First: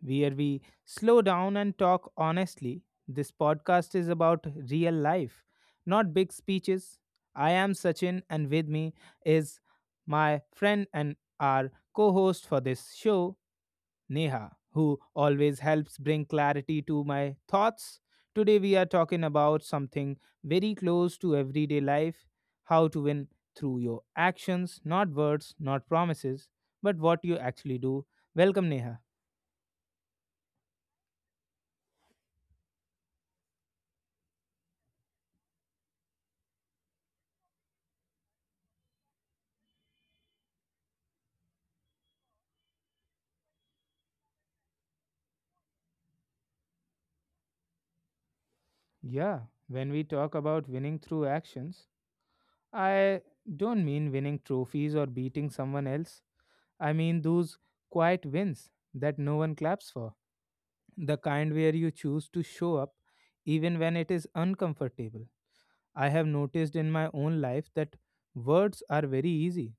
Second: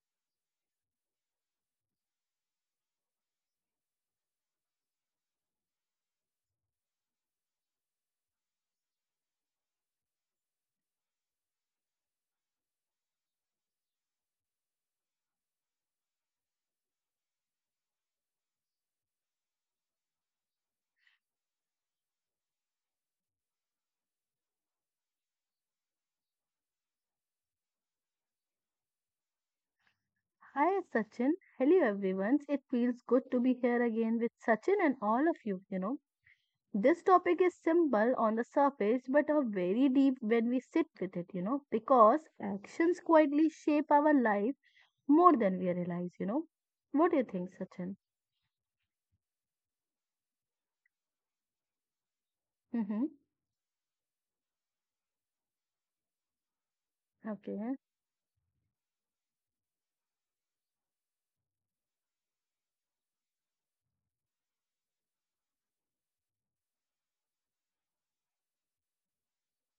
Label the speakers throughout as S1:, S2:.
S1: where we slow down and talk honestly. This podcast is about real life, not big speeches. I am Sachin, and with me is my friend and our co host for this show. Neha, who always helps bring clarity to my thoughts. Today, we are talking about something very close to everyday life how to win through your actions, not words, not promises, but what you actually do. Welcome, Neha.
S2: Hi Sachin, hello everyone. It feels good to be here again with Sachin and all of you. This topic is simple on the surface but are very deep when we sit with it, because actions quietly shape our life more than we realize. What do you think, Sachin?
S1: Yeah, when we talk about winning through actions,
S2: Mm-hmm.
S1: I don't mean winning trophies or beating someone else. I mean those
S2: Okay.
S1: quiet wins that no one claps for the kind where you choose to show up even when it is uncomfortable. I have noticed in my own life that words are very easy.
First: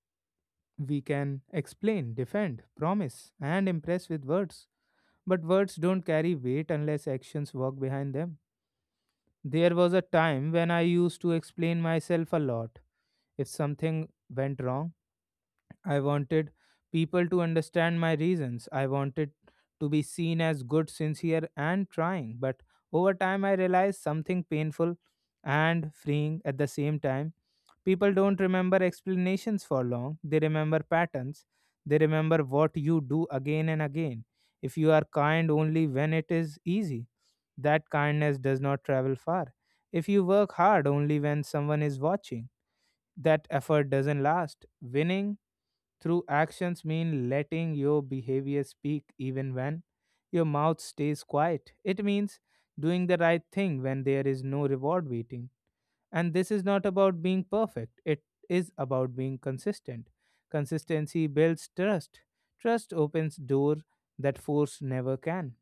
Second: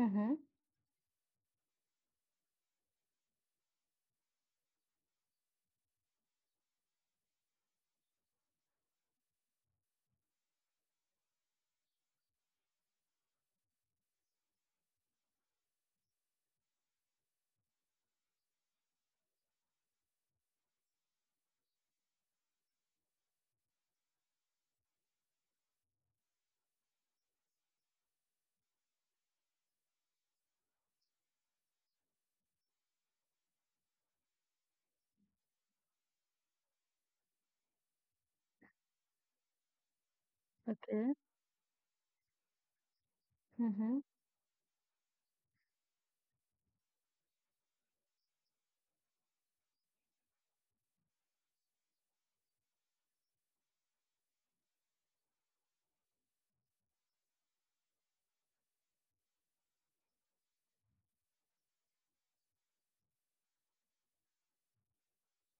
S2: Mm-hmm.
S1: We can explain, defend, promise, and impress with words. But words don't carry weight unless actions walk behind them. There was a time when I used to explain myself a lot if something went wrong I wanted people to understand my reasons. I wanted to be seen as good, sincere, and trying. But over time, I realized something painful and freeing at the same time. People don't remember explanations for long, they remember patterns. They remember what you do again and again. If you are kind only when it is easy, that kindness does not travel far. If you work hard
S2: Okay.
S1: only when someone is watching, that effort
S2: Mm-hmm.
S1: doesn't last. Winning through actions mean letting your behavior speak even when your mouth stays quiet. It means doing the right thing when there is no reward waiting. And this is not about being perfect, it is about being consistent. Consistency builds trust. Trust opens door that force never can.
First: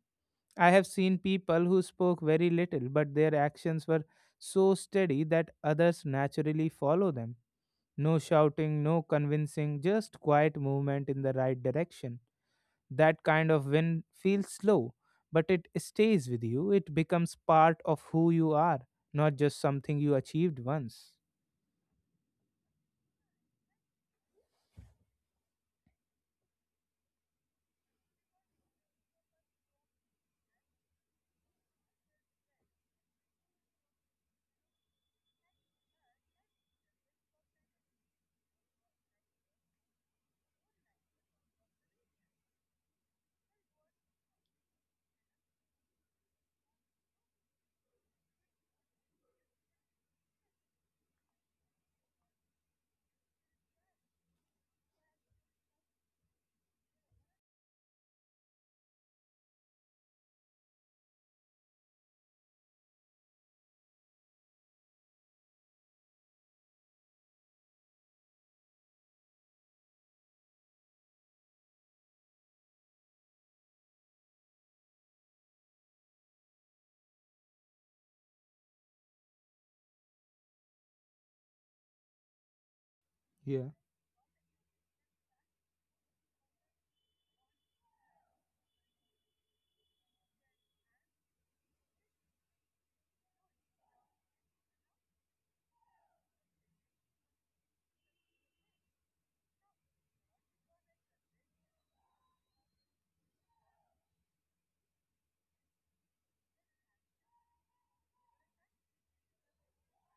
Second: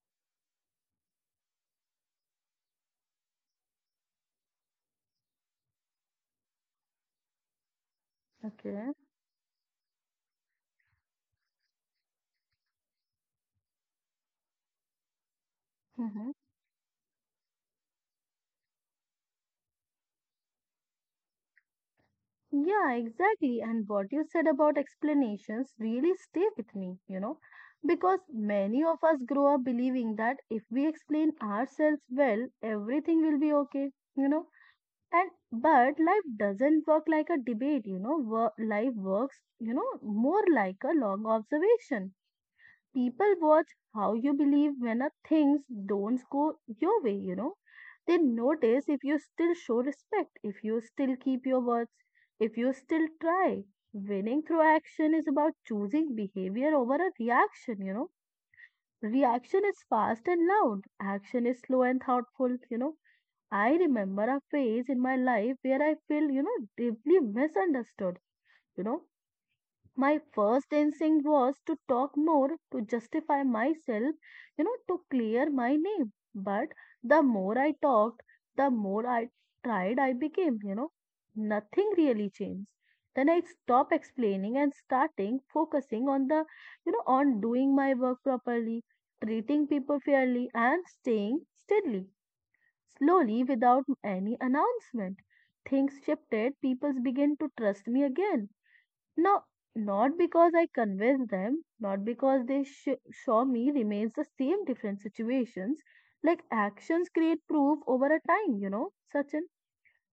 S1: I have seen people who spoke very little but their actions were so steady that others naturally follow them no shouting,
S2: Okay.
S1: no convincing, just quiet movement in the right direction. That kind of win feels slow, but it stays
S2: Mm-hmm.
S1: with you. It becomes part of who you are, not just something you achieved once.
S2: Yeah, exactly. And what you said about explanations really stay with me, because many of us grow up believing that if we explain ourselves well, everything will be okay, you know. And but life doesn't work like a debate, life works, more like a long observation. People watch how you believe when a things don't go your way, they notice if you still show respect, if you still keep your words, if you still try. Winning through action is about choosing behavior over a reaction, reaction is fast and loud. Action is slow and thoughtful, I remember a phase in my life where I feel, deeply misunderstood you know my first instinct was to talk more, to justify myself, to clear my name. But the more I talked, the more I tried, I became, nothing really changed. Then I
S1: Yeah,
S2: stopped explaining and starting focusing on the, on doing my work properly, treating people fairly, and staying steadily, slowly without any announcement. Things shifted, people began to trust me again, no, not because I convinced them, not because they show me remains the same different situations. Like actions create proof over a time, Sachin.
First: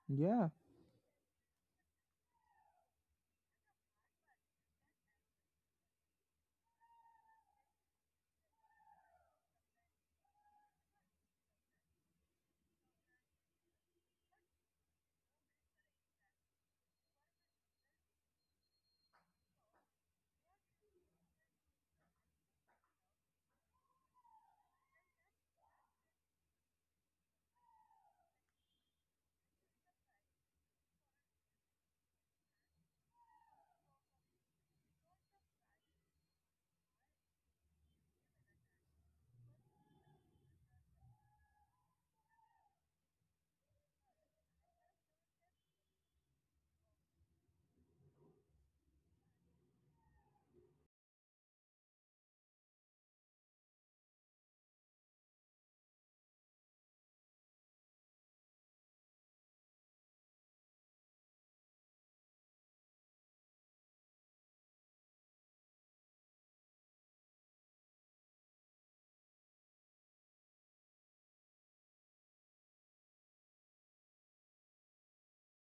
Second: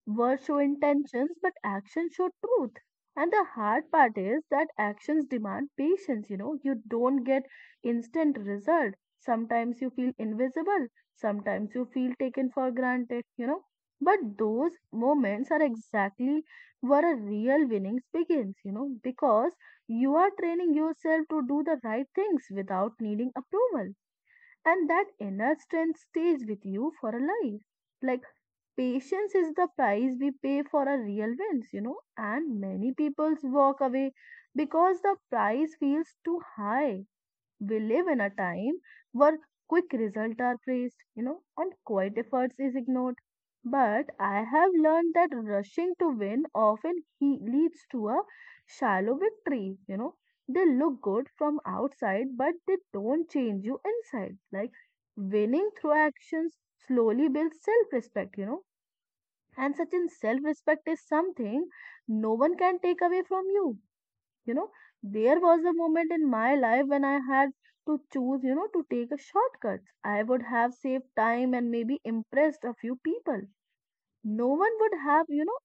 S2: Words
S1: yeah,
S2: show intentions, but actions show truth. And the hard part is that actions demand patience. You don't get instant result. Sometimes you feel invisible. Sometimes you feel taken for granted. But those moments are exactly where a real winnings begins. Because you are training yourself to do the right things without needing approval, and that inner strength stays with you for a life. Like Patience is the price we pay for our real wins, and many people walk away because the price feels too high. We live in a time where quick results are praised, and quiet efforts is ignored. But I have learned that rushing to win often he leads to a shallow victory. They look good from outside, but they don't change you inside. Like winning through actions slowly builds self respect, and such in self-respect is something no one can take away from you, you know there was a moment in my life when I had to choose, to take a shortcut. I would have saved time and maybe impressed a few people. No one would have,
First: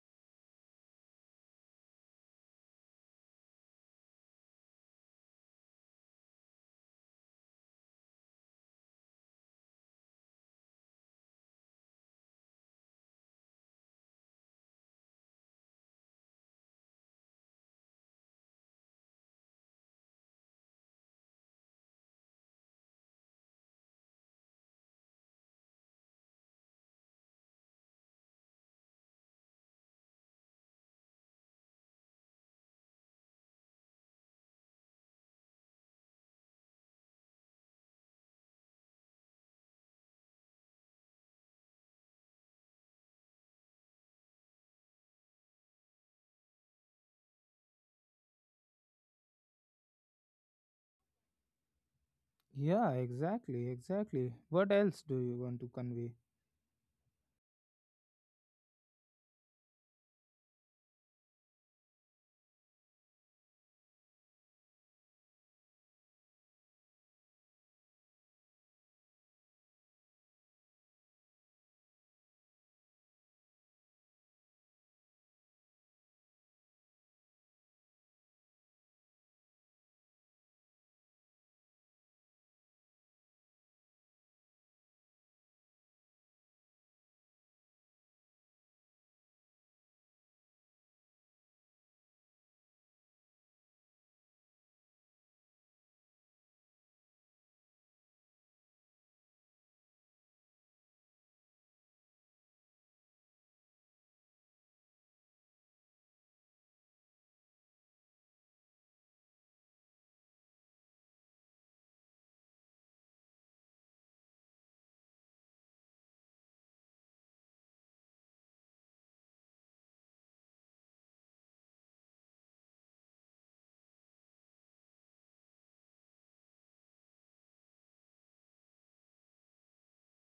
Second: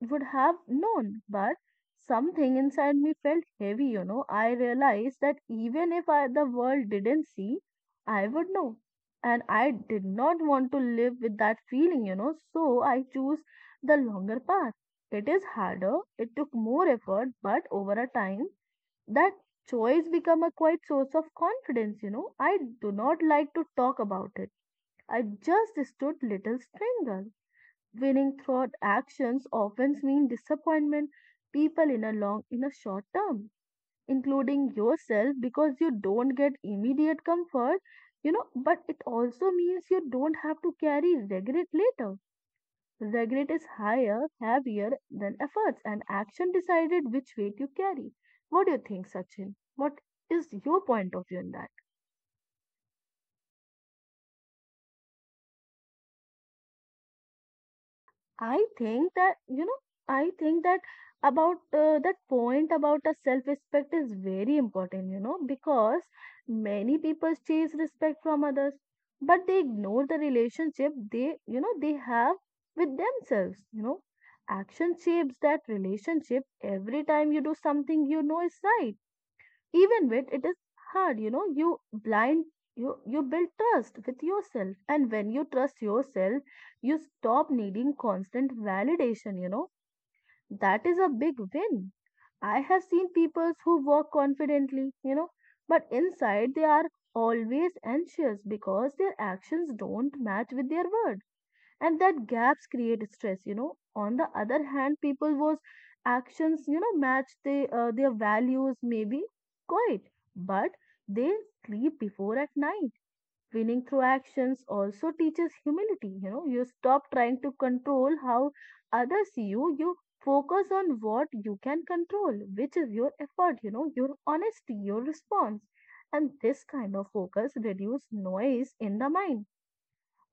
S2: would have known, but something inside me felt heavy. I realized that even if I, the world didn't see, I would know. And I did not want to live with that feeling, so I chose the longer path. It is harder, it took more effort, but over a time, that choice became a quite source of confidence. I do not like to talk about it. I just stood little stranger. Winning through actions often means disappointment people in a long in a short term, including yourself because you don't get immediate comfort, but it also means you don't have to carry regret later. Regret is higher, heavier than efforts, and action decided which weight you carry. What do you think, Sachin? What is your point of view on that?
S1: yeah, exactly, exactly. What else do you want to convey?
S2: I think that, you know, I think that about that point about a self-respect is very important, because many people chase respect from others, but they ignore the relationship they have with themselves, Action shapes that relationship every time you do something you know is right, even when it is hard, blind you build trust with yourself. And when you trust yourself you stop needing constant validation, that is a big win. I have seen people who walk confidently, but inside they are always anxious because their actions don't match with their words, and that gaps create stress, on the other hand people whose actions, match their values may be quiet but they sleep before at night. Winning through actions also teaches humility, you stop trying to control how others see you, focus on what you can control, which is your effort, your honesty, your response. And this kind of focus reduces noise in the mind,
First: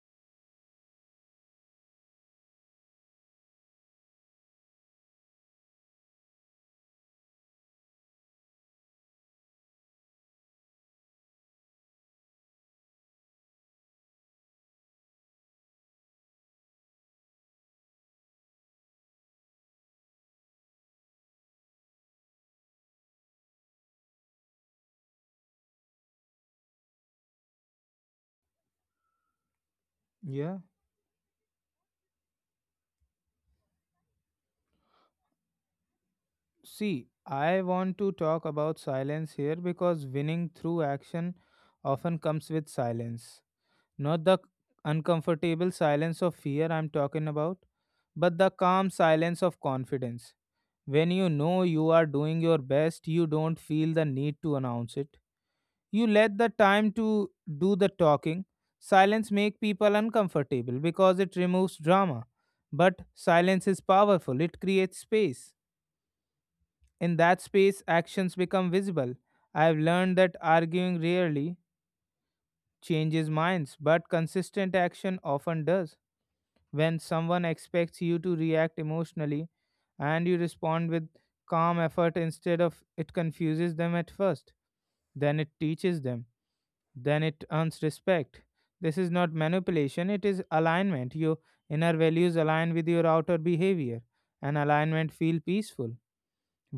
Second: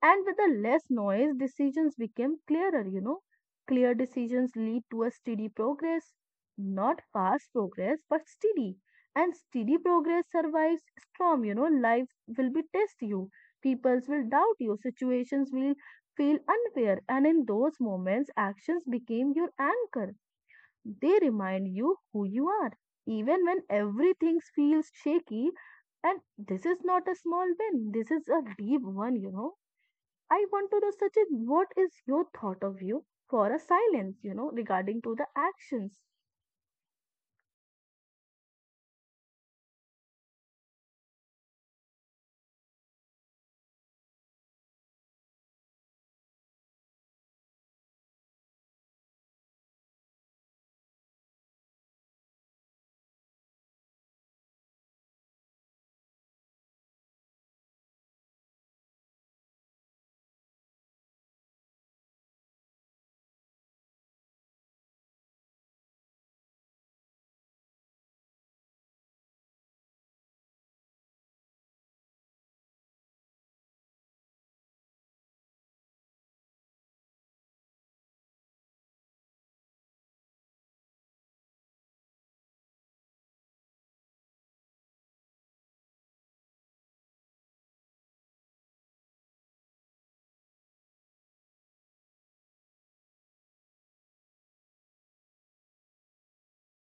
S2: and with the less noise, decisions became clearer, Clear decisions lead to a steady progress, not fast progress, but steady. And steady progress survives storm, Life will be test you, peoples will doubt you, situations will feel unfair. And in those moments, actions became your anchor. They remind you who you are. Even when everything feels shaky, and this is not a small win, this is a deep one, I
S1: Yeah,
S2: want to know, Sachin, what is your thought of you for a silence, regarding to the actions?
S1: see, I want to talk about silence here because winning through action often comes with silence. Not the uncomfortable silence of fear I'm talking about, but the calm silence of confidence. When you know you are doing your best, you don't feel the need to announce it. You let the time to do the talking. Silence make people uncomfortable because it removes drama. But silence is powerful. It creates space. In that space, actions become visible. I've learned that arguing rarely changes minds, but consistent action often does. When someone expects you to react emotionally and you respond with calm effort instead of it confuses them at first, then it teaches them, then it earns respect. This is not manipulation, it is alignment. Your inner values align with your outer behavior, and alignment feel peaceful.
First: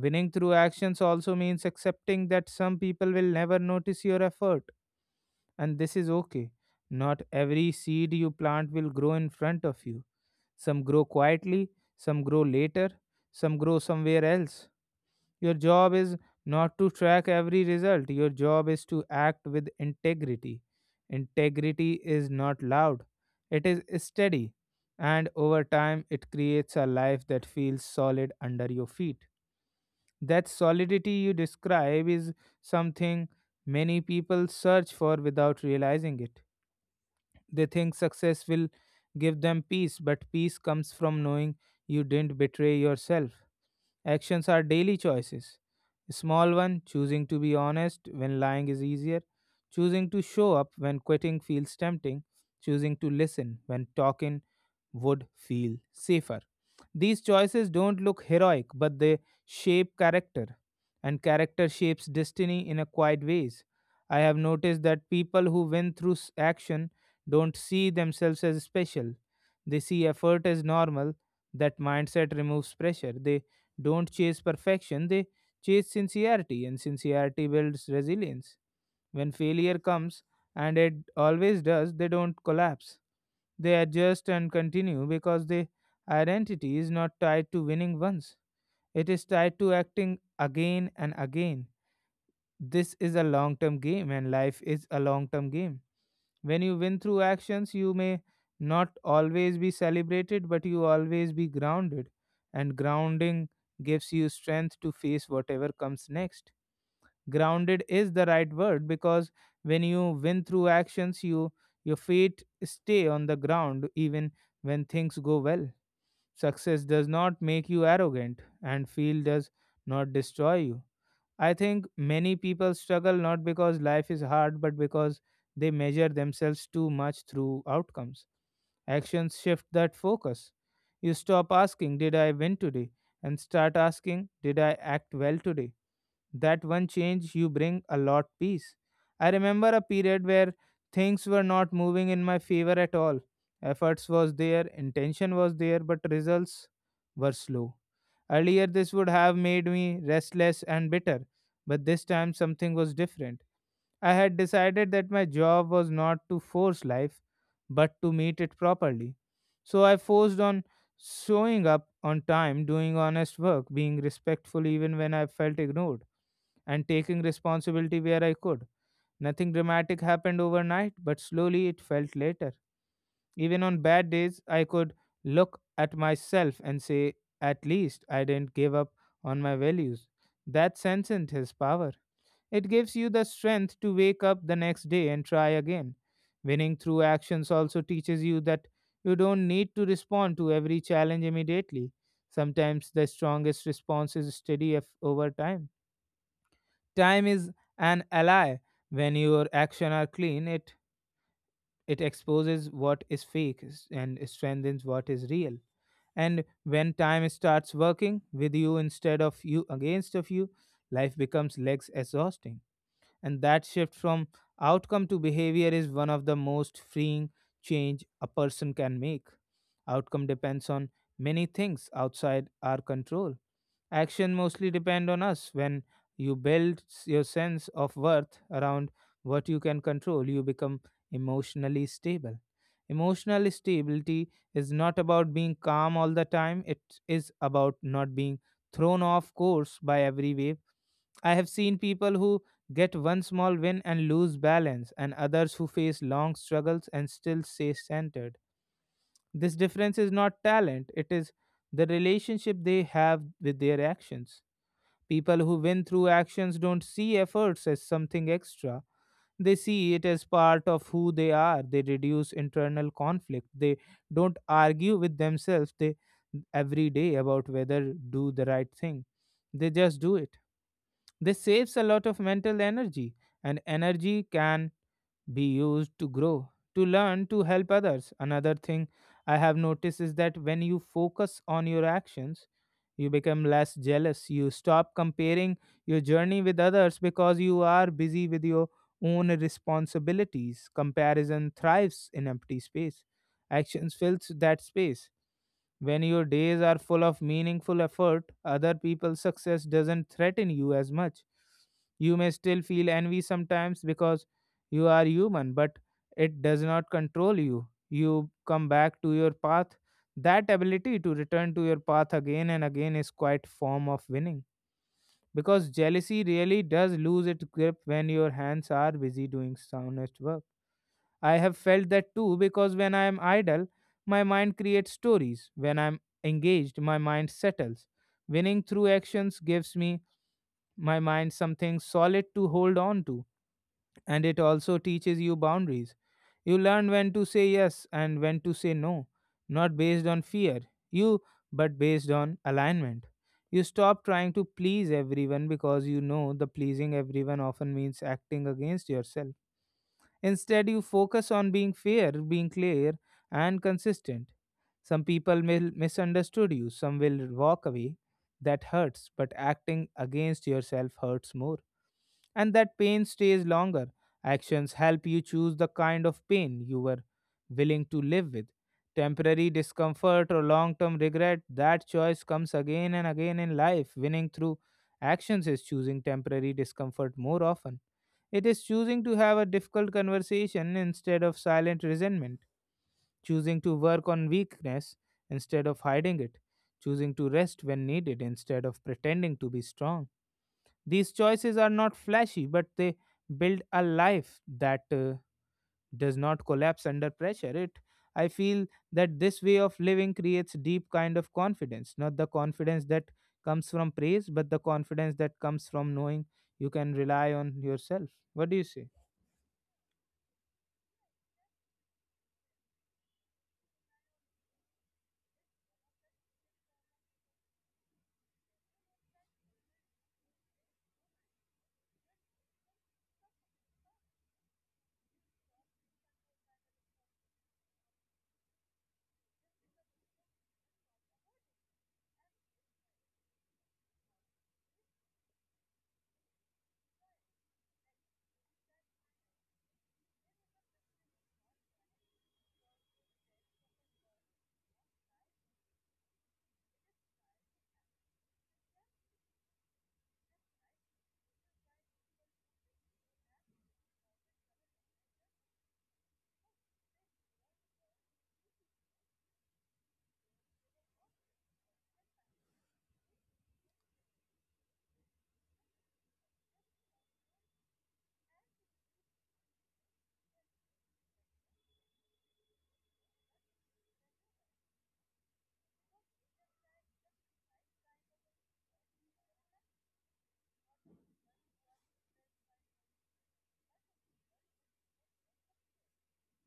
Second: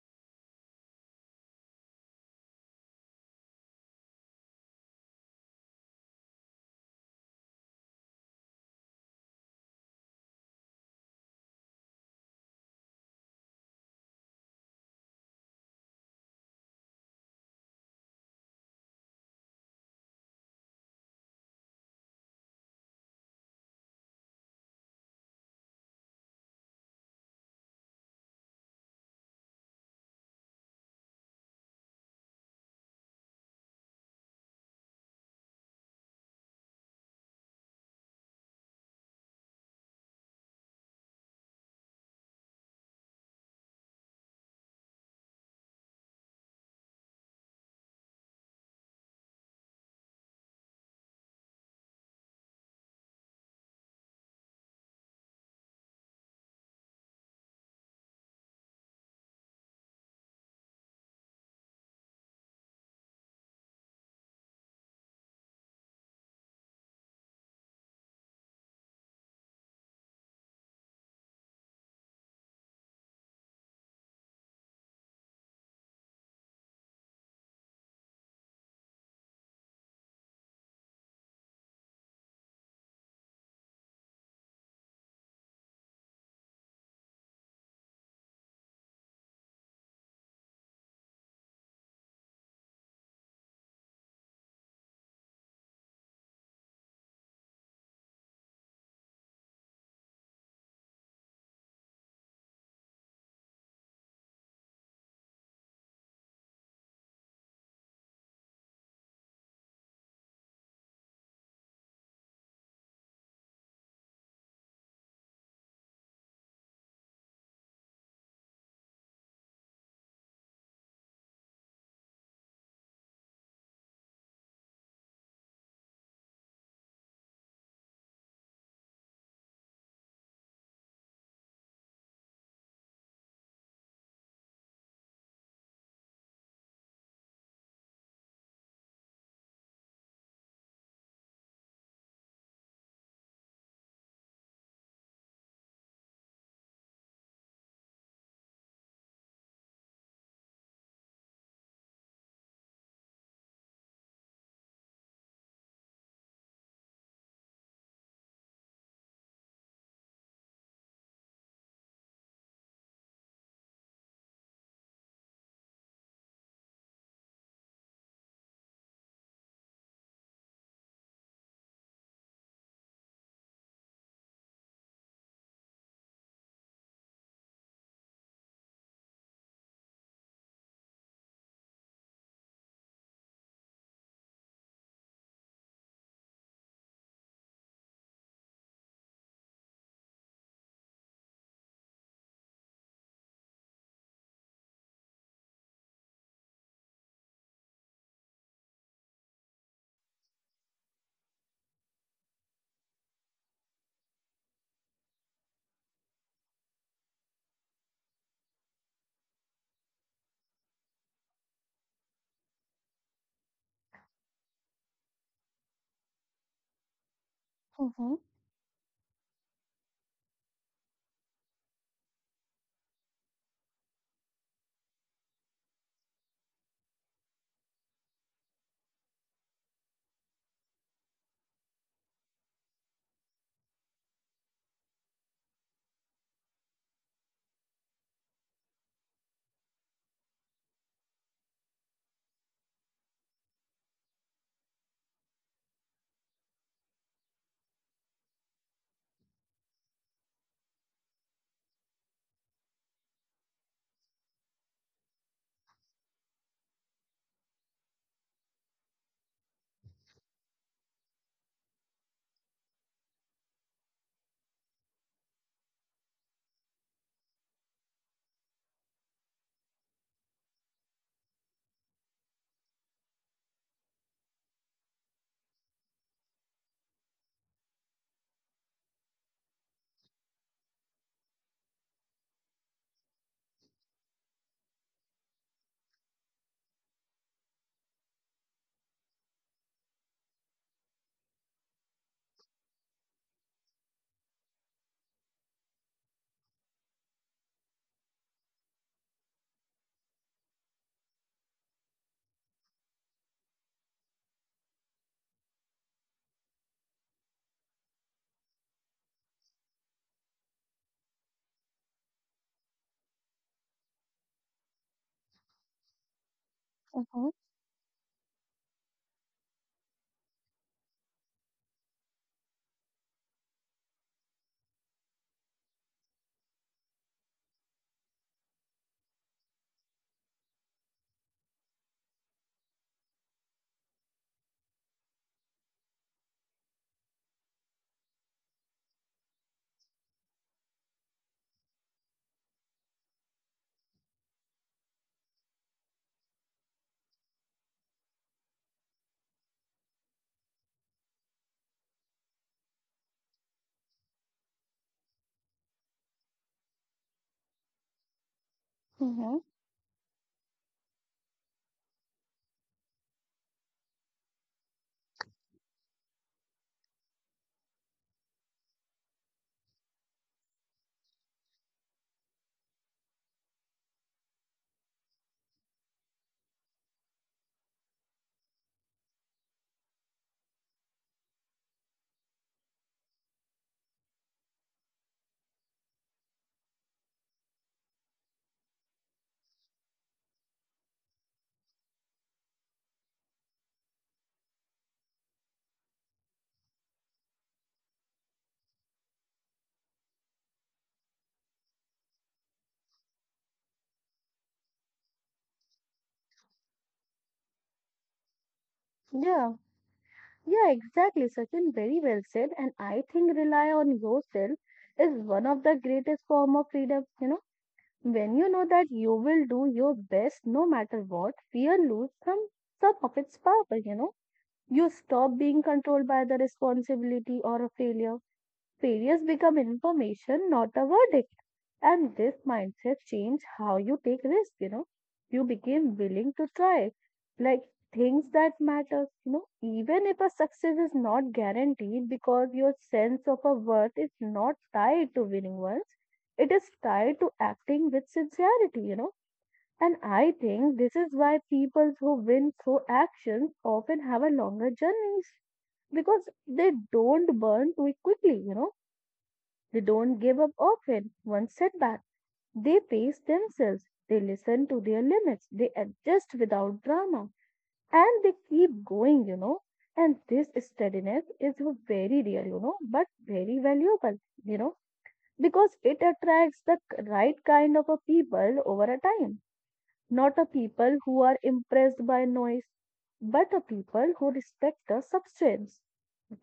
S1: Winning through actions also means accepting that some people will never notice your effort, and this is okay. Not every seed you plant will grow in front of you. Some grow quietly, some grow later, some grow somewhere else. Your job is not to track every result, your job is to act with integrity. Integrity is not loud, it is steady, and over time, it creates a life that feels solid under your feet. That solidity you describe is something many people search for without realizing it. They think success will give them peace, but peace comes from knowing you didn't betray yourself. Actions are daily choices. A small one, choosing to be honest when lying is easier, choosing to show up when quitting feels tempting, choosing to listen when talking would feel safer. These choices don't look heroic, but they shape character, and character shapes destiny in a quiet ways. I have noticed that people who win through action don't see themselves as special. They see effort as normal. That mindset removes pressure. They don't chase perfection, they chase sincerity, and sincerity builds resilience. When failure comes, and it always does, they don't collapse. They adjust and continue because the identity is not tied to winning once, it is tied to acting again and again. This is a long term game, and life is a long term game. When you win through actions, you may not always be celebrated, but you always be grounded, and grounding gives you strength to face whatever comes next. Grounded is the right word because when you win through actions you your feet stay on the ground even when things go well. Success does not make you arrogant and feel does not destroy you. I think many people struggle not because life is hard but because they measure themselves too much through outcomes. Actions shift that focus. You stop asking did I win today, and start asking did I act well today. That one change you bring a lot peace. I remember a period where things were not moving in my favor at all. Efforts was there, intention was there, but results were slow. Earlier this would have made me restless and bitter, but this time something was different. I had decided that my job was not to force life, but to meet it properly. So I forced on showing up on time, doing honest work, being respectful even when I felt ignored, and taking responsibility where I could. Nothing dramatic happened overnight, but slowly it felt later. Even on bad days, I could look at myself and say, at least I didn't give up on my values. That sentence has power. It gives you the strength to wake up the next day and try again. Winning through actions also teaches you that you don't need to respond to every challenge immediately. Sometimes the strongest response is steady over time. Time is an ally. When your actions are clean, it exposes what is fake and strengthens what is real. And when time starts working with you instead of you against of you, life becomes less exhausting. And that shift from outcome to behavior is one of the most freeing change
S2: Mm-hmm,
S1: a person can make. Outcome depends on many things outside our control. Action mostly depend on us. When you build your sense of worth around what you can control, you become emotionally stable. Emotional stability is not about being calm all the time. It is about not being thrown off course by every wave. I have seen people who get one small win and lose balance, and others who face long struggles and still stay centered. This difference is not talent, it is the relationship they have with their actions. People who win through actions don't see efforts as something extra. They see it as part of who they are. They reduce internal conflict. They don't argue with themselves they, Every day about whether do the right thing. They just do it. This saves a lot of mental energy, and energy can be used to grow, to learn, to help others. Another thing I have noticed is that when you focus on your actions, you become less jealous. You stop comparing your journey with others because you are busy with your own responsibilities. Comparison thrives in empty space, actions fills that space. When your days are full of meaningful effort, other people's success doesn't threaten you as much. You may still feel envy sometimes because you are human, but it does not control you. You come back to your path. That ability to return to your path again and again is quite form of winning. Because jealousy really does lose
S2: mm-hmm,
S1: its grip when your hands are busy doing soundest work. I have felt that too because when I am idle, my mind creates stories. When I am engaged, my mind settles. Winning through actions gives me my mind something solid to hold on to, and it also teaches you boundaries. You learn when to say yes and when to say no, not based on fear, you but based on alignment. You stop trying to please everyone because you know the pleasing everyone often means acting against yourself. Instead, you focus on being fair, being clear, and consistent. Some people may misunderstood you, some will walk away. That hurts, but
S2: mm-hmm.
S1: acting against yourself hurts more, and that pain stays longer. Actions help you choose the kind of pain you were willing to live with. Temporary discomfort or long term regret, that choice comes again and again in life. Winning through actions is choosing temporary discomfort more often. It is choosing to have a difficult conversation instead of silent resentment, choosing to work on weakness instead of hiding it, choosing to rest when needed instead of pretending to be strong. These choices are not flashy, but they build a life that does not collapse under pressure. It I feel that this way of living creates deep kind of confidence, not the confidence that comes from praise, but the confidence that comes from knowing you can rely on yourself. What do you say?
S2: Yeah. Yeah, exactly, Sachin. Very well said. And I think rely on yourself is one of the greatest form of freedom. When you know that you will do your best no matter what, fear lose some of its power. You stop being controlled by the responsibility or a failure. Failures become information, not a verdict. And this mindset change how you take risk, you know. You became willing to try like things that matter, even if a success is not guaranteed because your sense of a worth is not tied to winning once, it is tied to acting with sincerity, And I think this is why people who win through actions often have a longer journeys because they don't burn too quickly, They don't give up often. One setback they pace themselves, they listen to their limits, they adjust without drama, and they keep going, And this steadiness is very real, but very valuable, you know, because it attracts the right kind of a people over a time. Not a people who are impressed by noise, but a people who respect the substance.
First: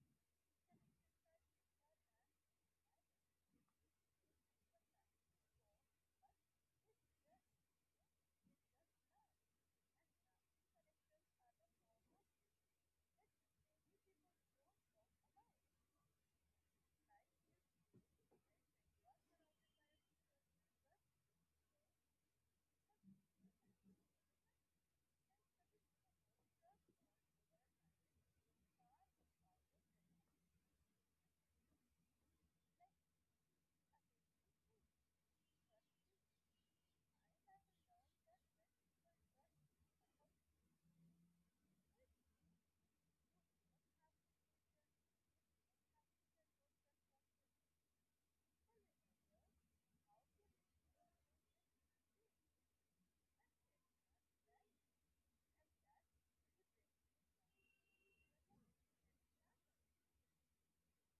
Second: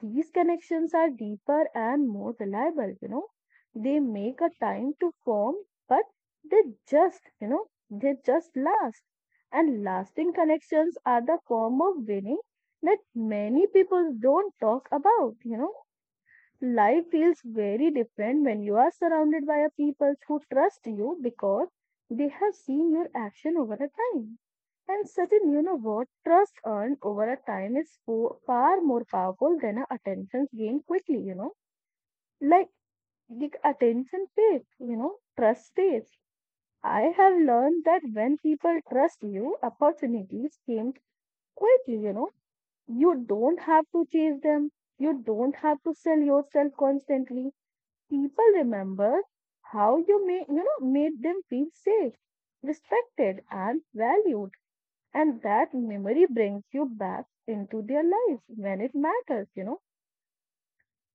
S2: These connections are deeper and more reliable, They make a time to form, but they just, you know, they just last. And lasting connections are the form of winning that many people don't talk about, Life feels very different when you are surrounded by a people who trust you because they have seen your action over a time. And certain, trust earned over a time is far more powerful than a attention gained quickly, Like, the attention fades, trust fades. I have learned that when people trust you, opportunities came quickly, you know. You don't have to chase them. You don't have to sell yourself constantly. People remember how you may, made them feel safe, respected, and valued. And that memory brings you back into their lives when it matters,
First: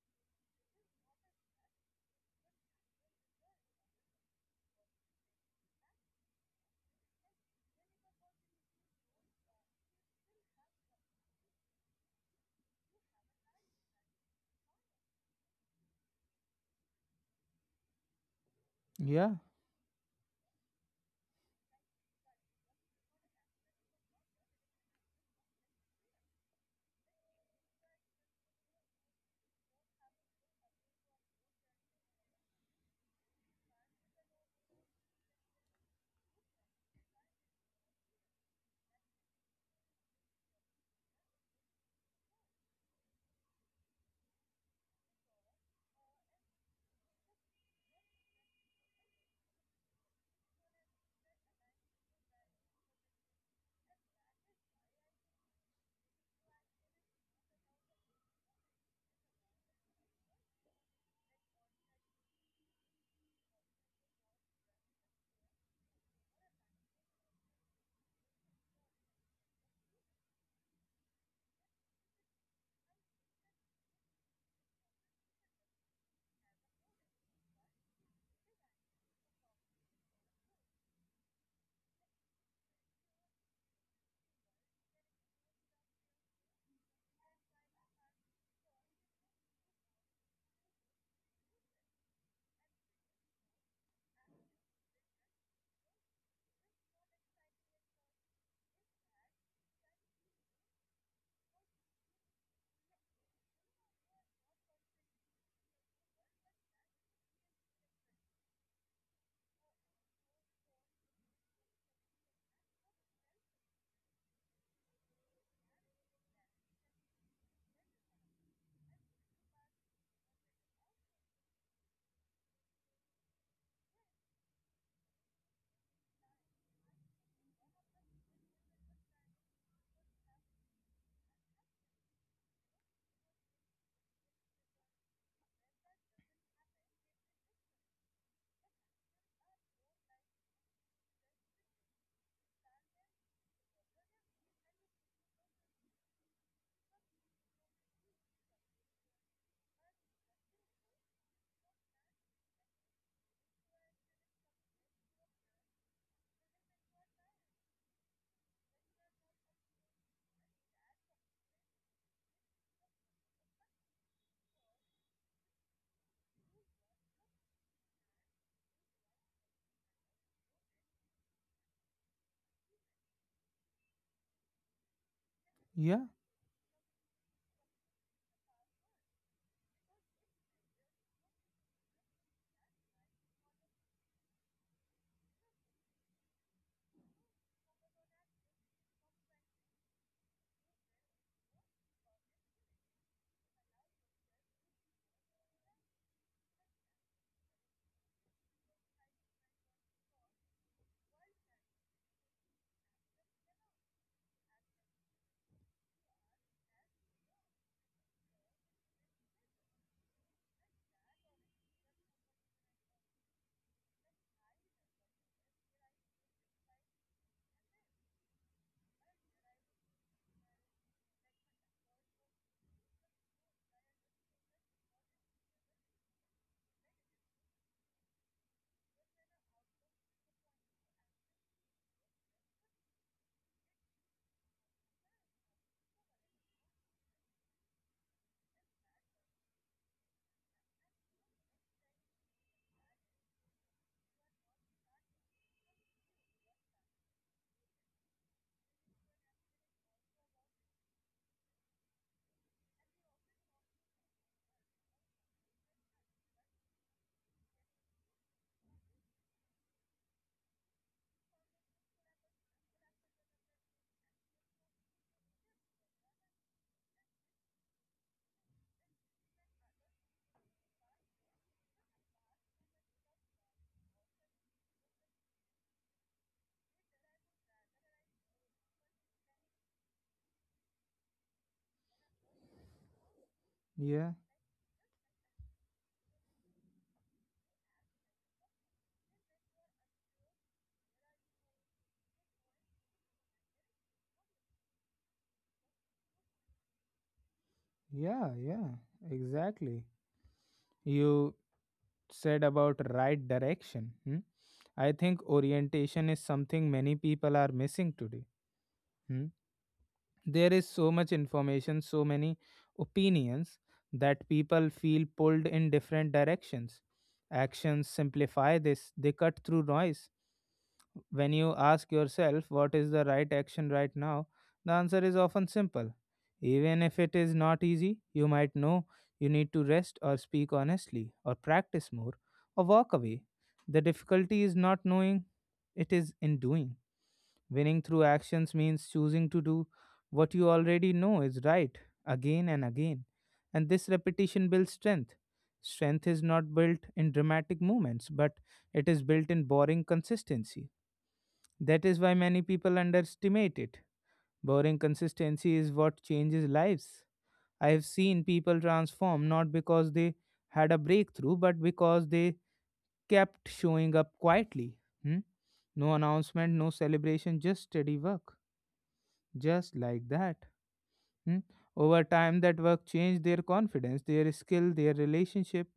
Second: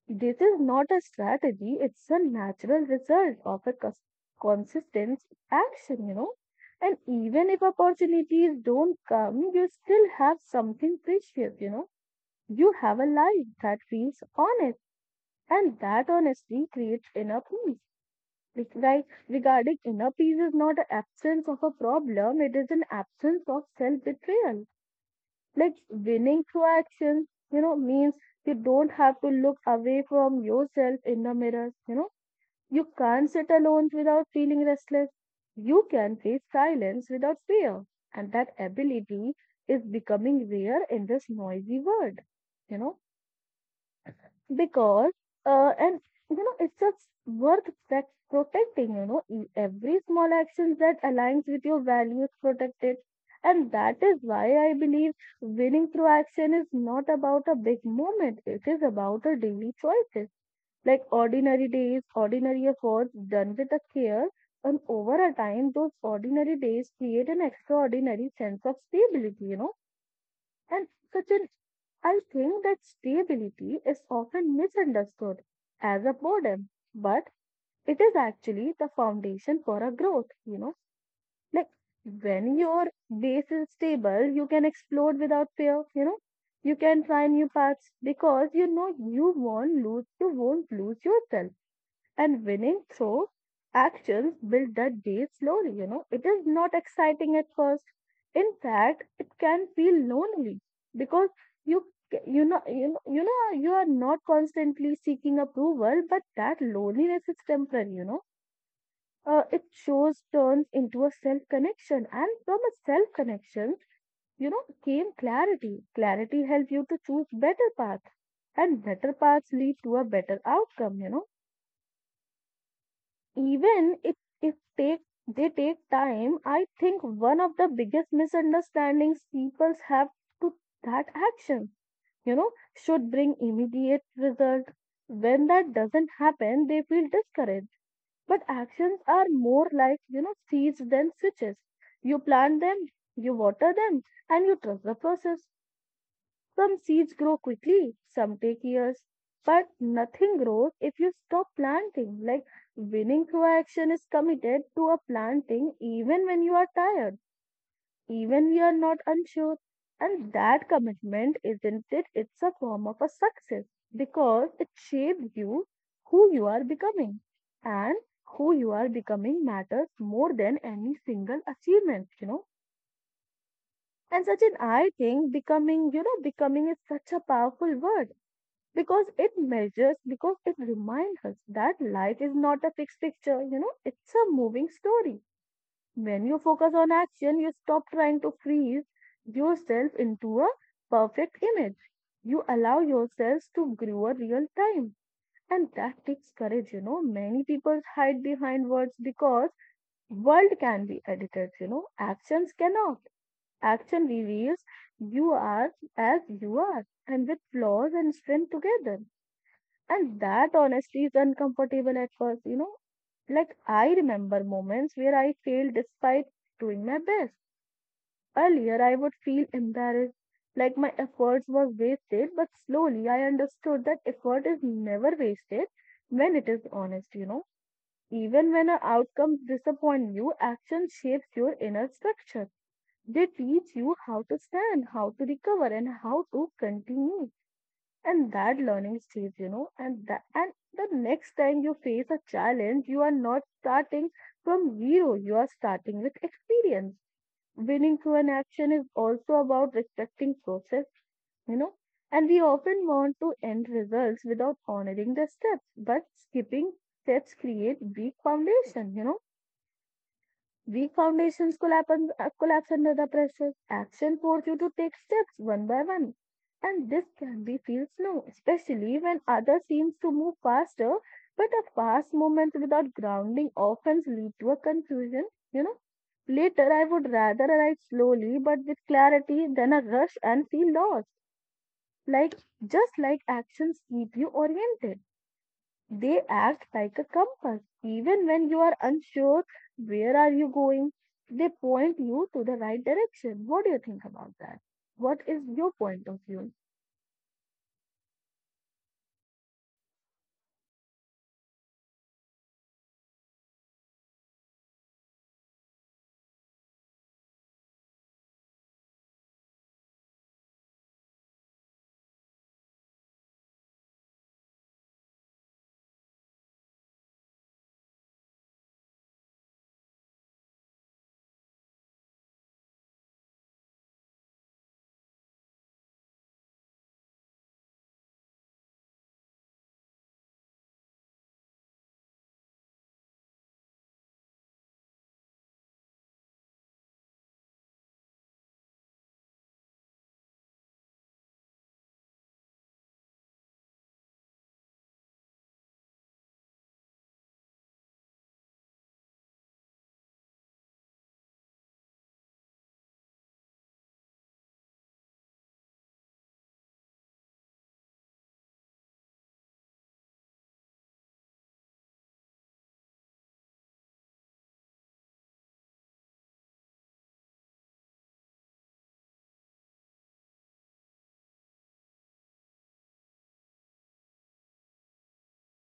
S2: This is not a strategy, it's a natural result of a consistent action, And even if opportunities don't come, you still have something precious, you know. You have a life that feels honest, and that honesty creates inner peace. It's like
S1: Yeah,
S2: regarding inner peace is not an absence of a problem, it is an absence of self betrayal. Like winning through action, means you don't have to look away from yourself in the mirror, you know. You can't sit alone without feeling restless. You can face silence without fear. And that ability is becoming rare in this noisy world, you know because and it's just worth that protecting, every small action that aligns with your values protect it. And that is why I believe winning through action is not about a big moment, it is about a daily choices. Like ordinary days, ordinary efforts done with a care, and over a time those ordinary days create an extraordinary sense of stability, and Sachin, I think that stability is often misunderstood as a boredom, but it is actually the foundation for a growth, Like when your base is stable, you can explore without fear, you know. You can try new paths because you know you won't lose yourself and winning through actions build that date slowly, you know. It is not exciting at first. In fact, it can feel lonely because you you know you are not constantly seeking approval, but that loneliness is temporary, you know. Uh, it shows turns into a self connection, and from a self connection, you know, came clarity. Clarity helps you to choose better path, and better paths lead to a better outcome, you know, even if take they take time. I think one of the biggest misunderstandings people have to that action, you know, should bring immediate result. When that doesn't happen, they feel discouraged, but actions are more like, you know, seeds than switches. You plant them, you water them, and you trust the process. Some seeds grow quickly, some take years, but nothing grows if you stop planting. Like, winning through action is committed to a planting even when you are tired, even we are not unsure. And that commitment, isn't it? It's a form of a success, because it shapes you, who you are becoming. And who you are becoming matters more than any single achievement, you know. And Sachin, I think
S1: yeah,
S2: becoming, you know, becoming is such a powerful word, because it measures, because it reminds us that life is not a fixed picture, you know, it's a moving story. When you focus on action, you stop trying to freeze yourself into a perfect image. You allow yourselves to grow a real time. And that takes courage, you know. Many people hide behind words because world can be edited, you know. Actions cannot. Action reveals you are as you are, and with flaws and strength together. And that honestly is uncomfortable at first, you know. Like, I remember moments where I failed despite doing my best. Earlier, I would feel embarrassed, like my efforts were wasted, but slowly I understood that effort is never wasted when it is honest, you know. Even when our outcomes disappoint you, action shapes your inner structure. They teach you how to stand, how to recover, and how to continue, and that learning stays, you know. And the next time you face a challenge, you are not starting from zero, you are starting with experience. Winning through an action is also about respecting process, you know, and we often want to end results without honoring the steps, but skipping steps create weak foundation, you know. Weak foundations collapse, collapse under the pressure. Action forces you to take steps one by one. And this can be feel slow, especially when others seem to move faster. But a fast movement without grounding often leads to a confusion. You know, later I would rather ride slowly but with clarity than a rush and feel lost. Like, just like actions
S1: yeah,
S2: keep you oriented. They act like a compass. Even when you are unsure where are you going, they point you to the right direction. What do you think about that? What is your point of view?
S1: yeah, yeah, exactly. You said about right direction. Hmm? I think orientation is something many people are missing today. Hmm. There is so much information, so many opinions that people feel pulled in different directions. Actions simplify this, they cut through noise. When you ask yourself what is the right action right now, the answer is often simple, even if it is not easy. You might know you need to rest or speak honestly or practice more or walk away. The difficulty is not knowing, it is in doing. Winning through actions means choosing to do what you already know is right, again and again. And this repetition builds strength. Strength is not built in dramatic moments, but it is built in boring consistency. That is why many people underestimate it. Boring consistency is what changes lives. I have seen people transform not because they had a breakthrough, but because they kept showing up quietly. Hmm? No announcement, no celebration, just steady work. Just like that. Hmm? Over time, that work changed their confidence, their skill, their relationship.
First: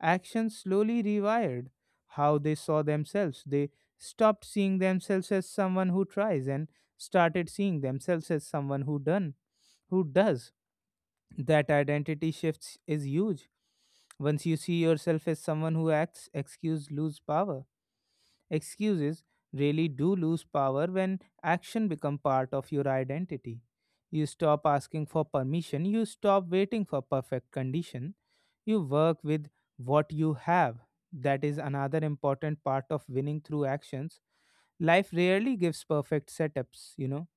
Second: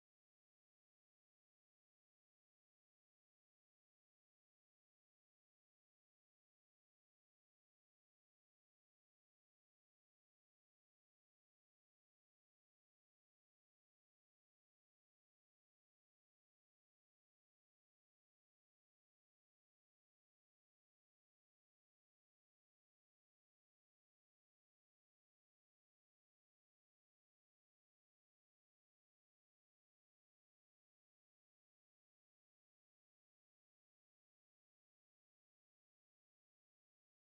S1: Actions slowly rewired how they saw themselves. They stopped seeing themselves as someone who tries and started seeing themselves as someone who done, who does. That identity shifts is huge. Once you see yourself as someone who acts, excuse lose power. Excuses really do lose power when action become part of your identity. You stop asking for permission, you stop waiting for perfect condition. You work with what you have. That is another important part of winning through actions. Life rarely gives perfect setups, you know.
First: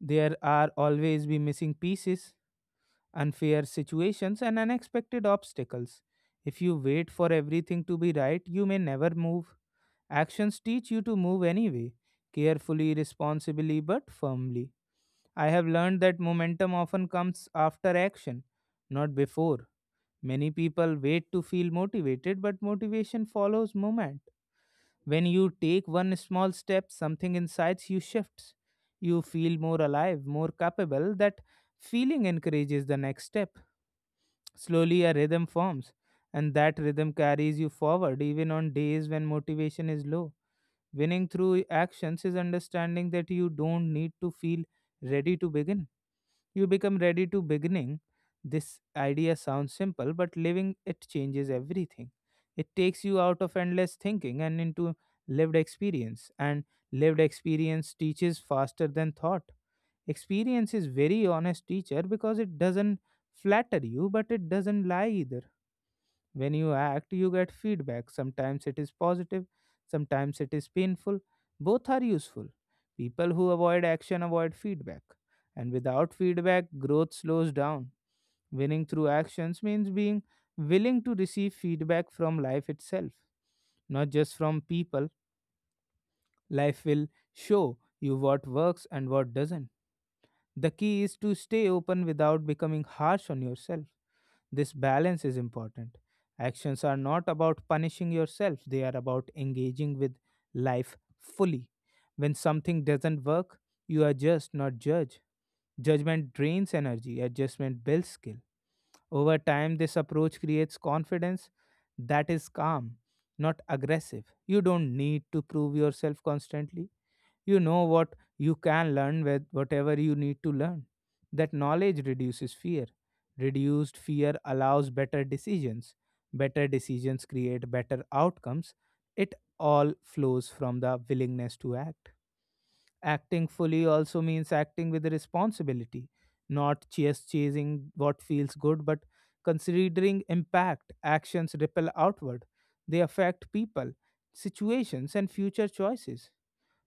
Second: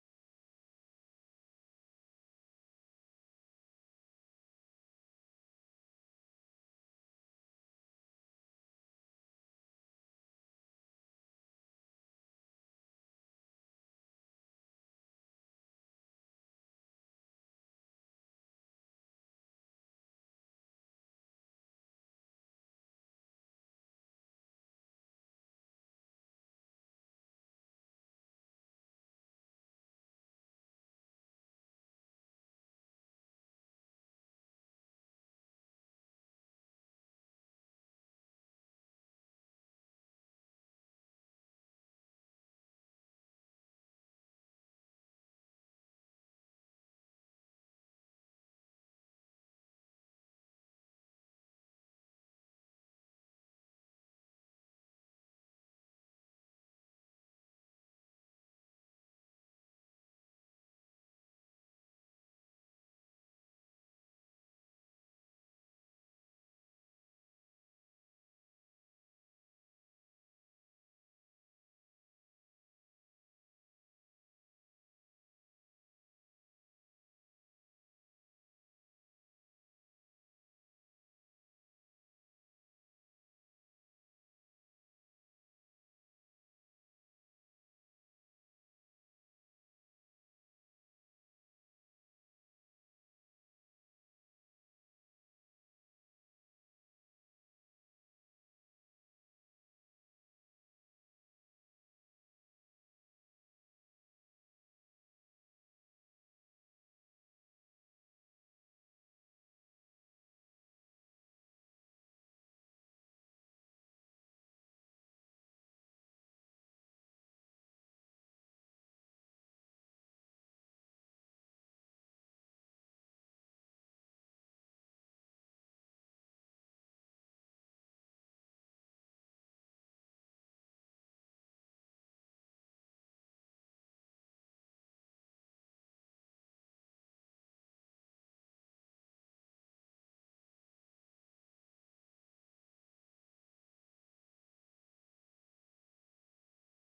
S1: There are always be missing pieces, unfair situations and unexpected obstacles. If you wait for everything to be right, you may never move. Actions teach you to move anyway, carefully, responsibly, but firmly. I have learned that momentum often comes after action, not before. Many people wait to feel motivated, but motivation follows movement. When you take one small step, something inside you shifts. You feel more alive, more capable. That feeling encourages the next step. Slowly, a rhythm forms, and that rhythm carries you forward even on days when motivation is low. Winning through actions is understanding that you don't need to feel ready to begin. You become ready to beginning. This idea sounds simple, but living it changes everything. It takes you out of endless thinking and into lived experience, and lived experience teaches faster than thought. Experience is very honest teacher because it doesn't flatter you, but it doesn't lie either. When you act, you get feedback. Sometimes it is positive, sometimes it is painful. Both are useful. People who avoid action avoid feedback. And without feedback, growth slows down. Winning through actions means being willing to receive feedback from life itself, not just from people. Life will show you what works and what doesn't. The key is to stay open without becoming harsh on yourself. This balance is important. Actions are not about punishing yourself, they are about engaging with life fully. When something doesn't work, you adjust, not judge. Judgment drains energy, adjustment builds skill. Over time, this approach creates confidence that is calm, not aggressive. You don't need to prove yourself constantly. You know what you can learn with whatever you need to learn. That knowledge reduces fear. Reduced fear allows better decisions. Better decisions create better outcomes. It all flows from the willingness to act. Acting fully also means acting with responsibility, not just chasing what feels good, but considering impact. Actions ripple outward, they affect people, situations and future choices.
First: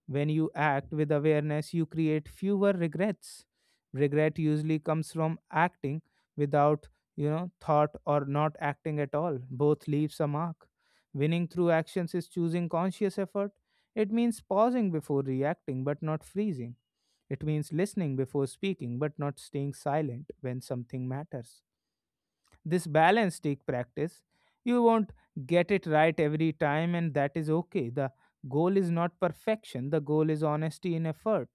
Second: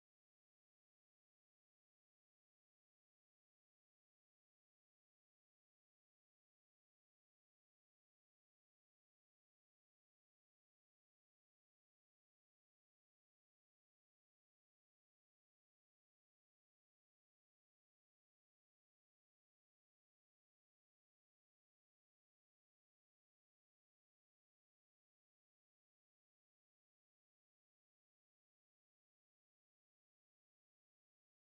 S1: When you act with awareness, you create fewer regrets. Regret usually comes from acting without, thought, or not acting at all. Both leaves a mark. Winning through actions is choosing conscious effort. It means pausing before reacting but not freezing. It means listening before speaking but not staying silent when something matters. This balance take practice. You won't get it right every time, and that is okay. The goal is not perfection, the goal is honesty in effort.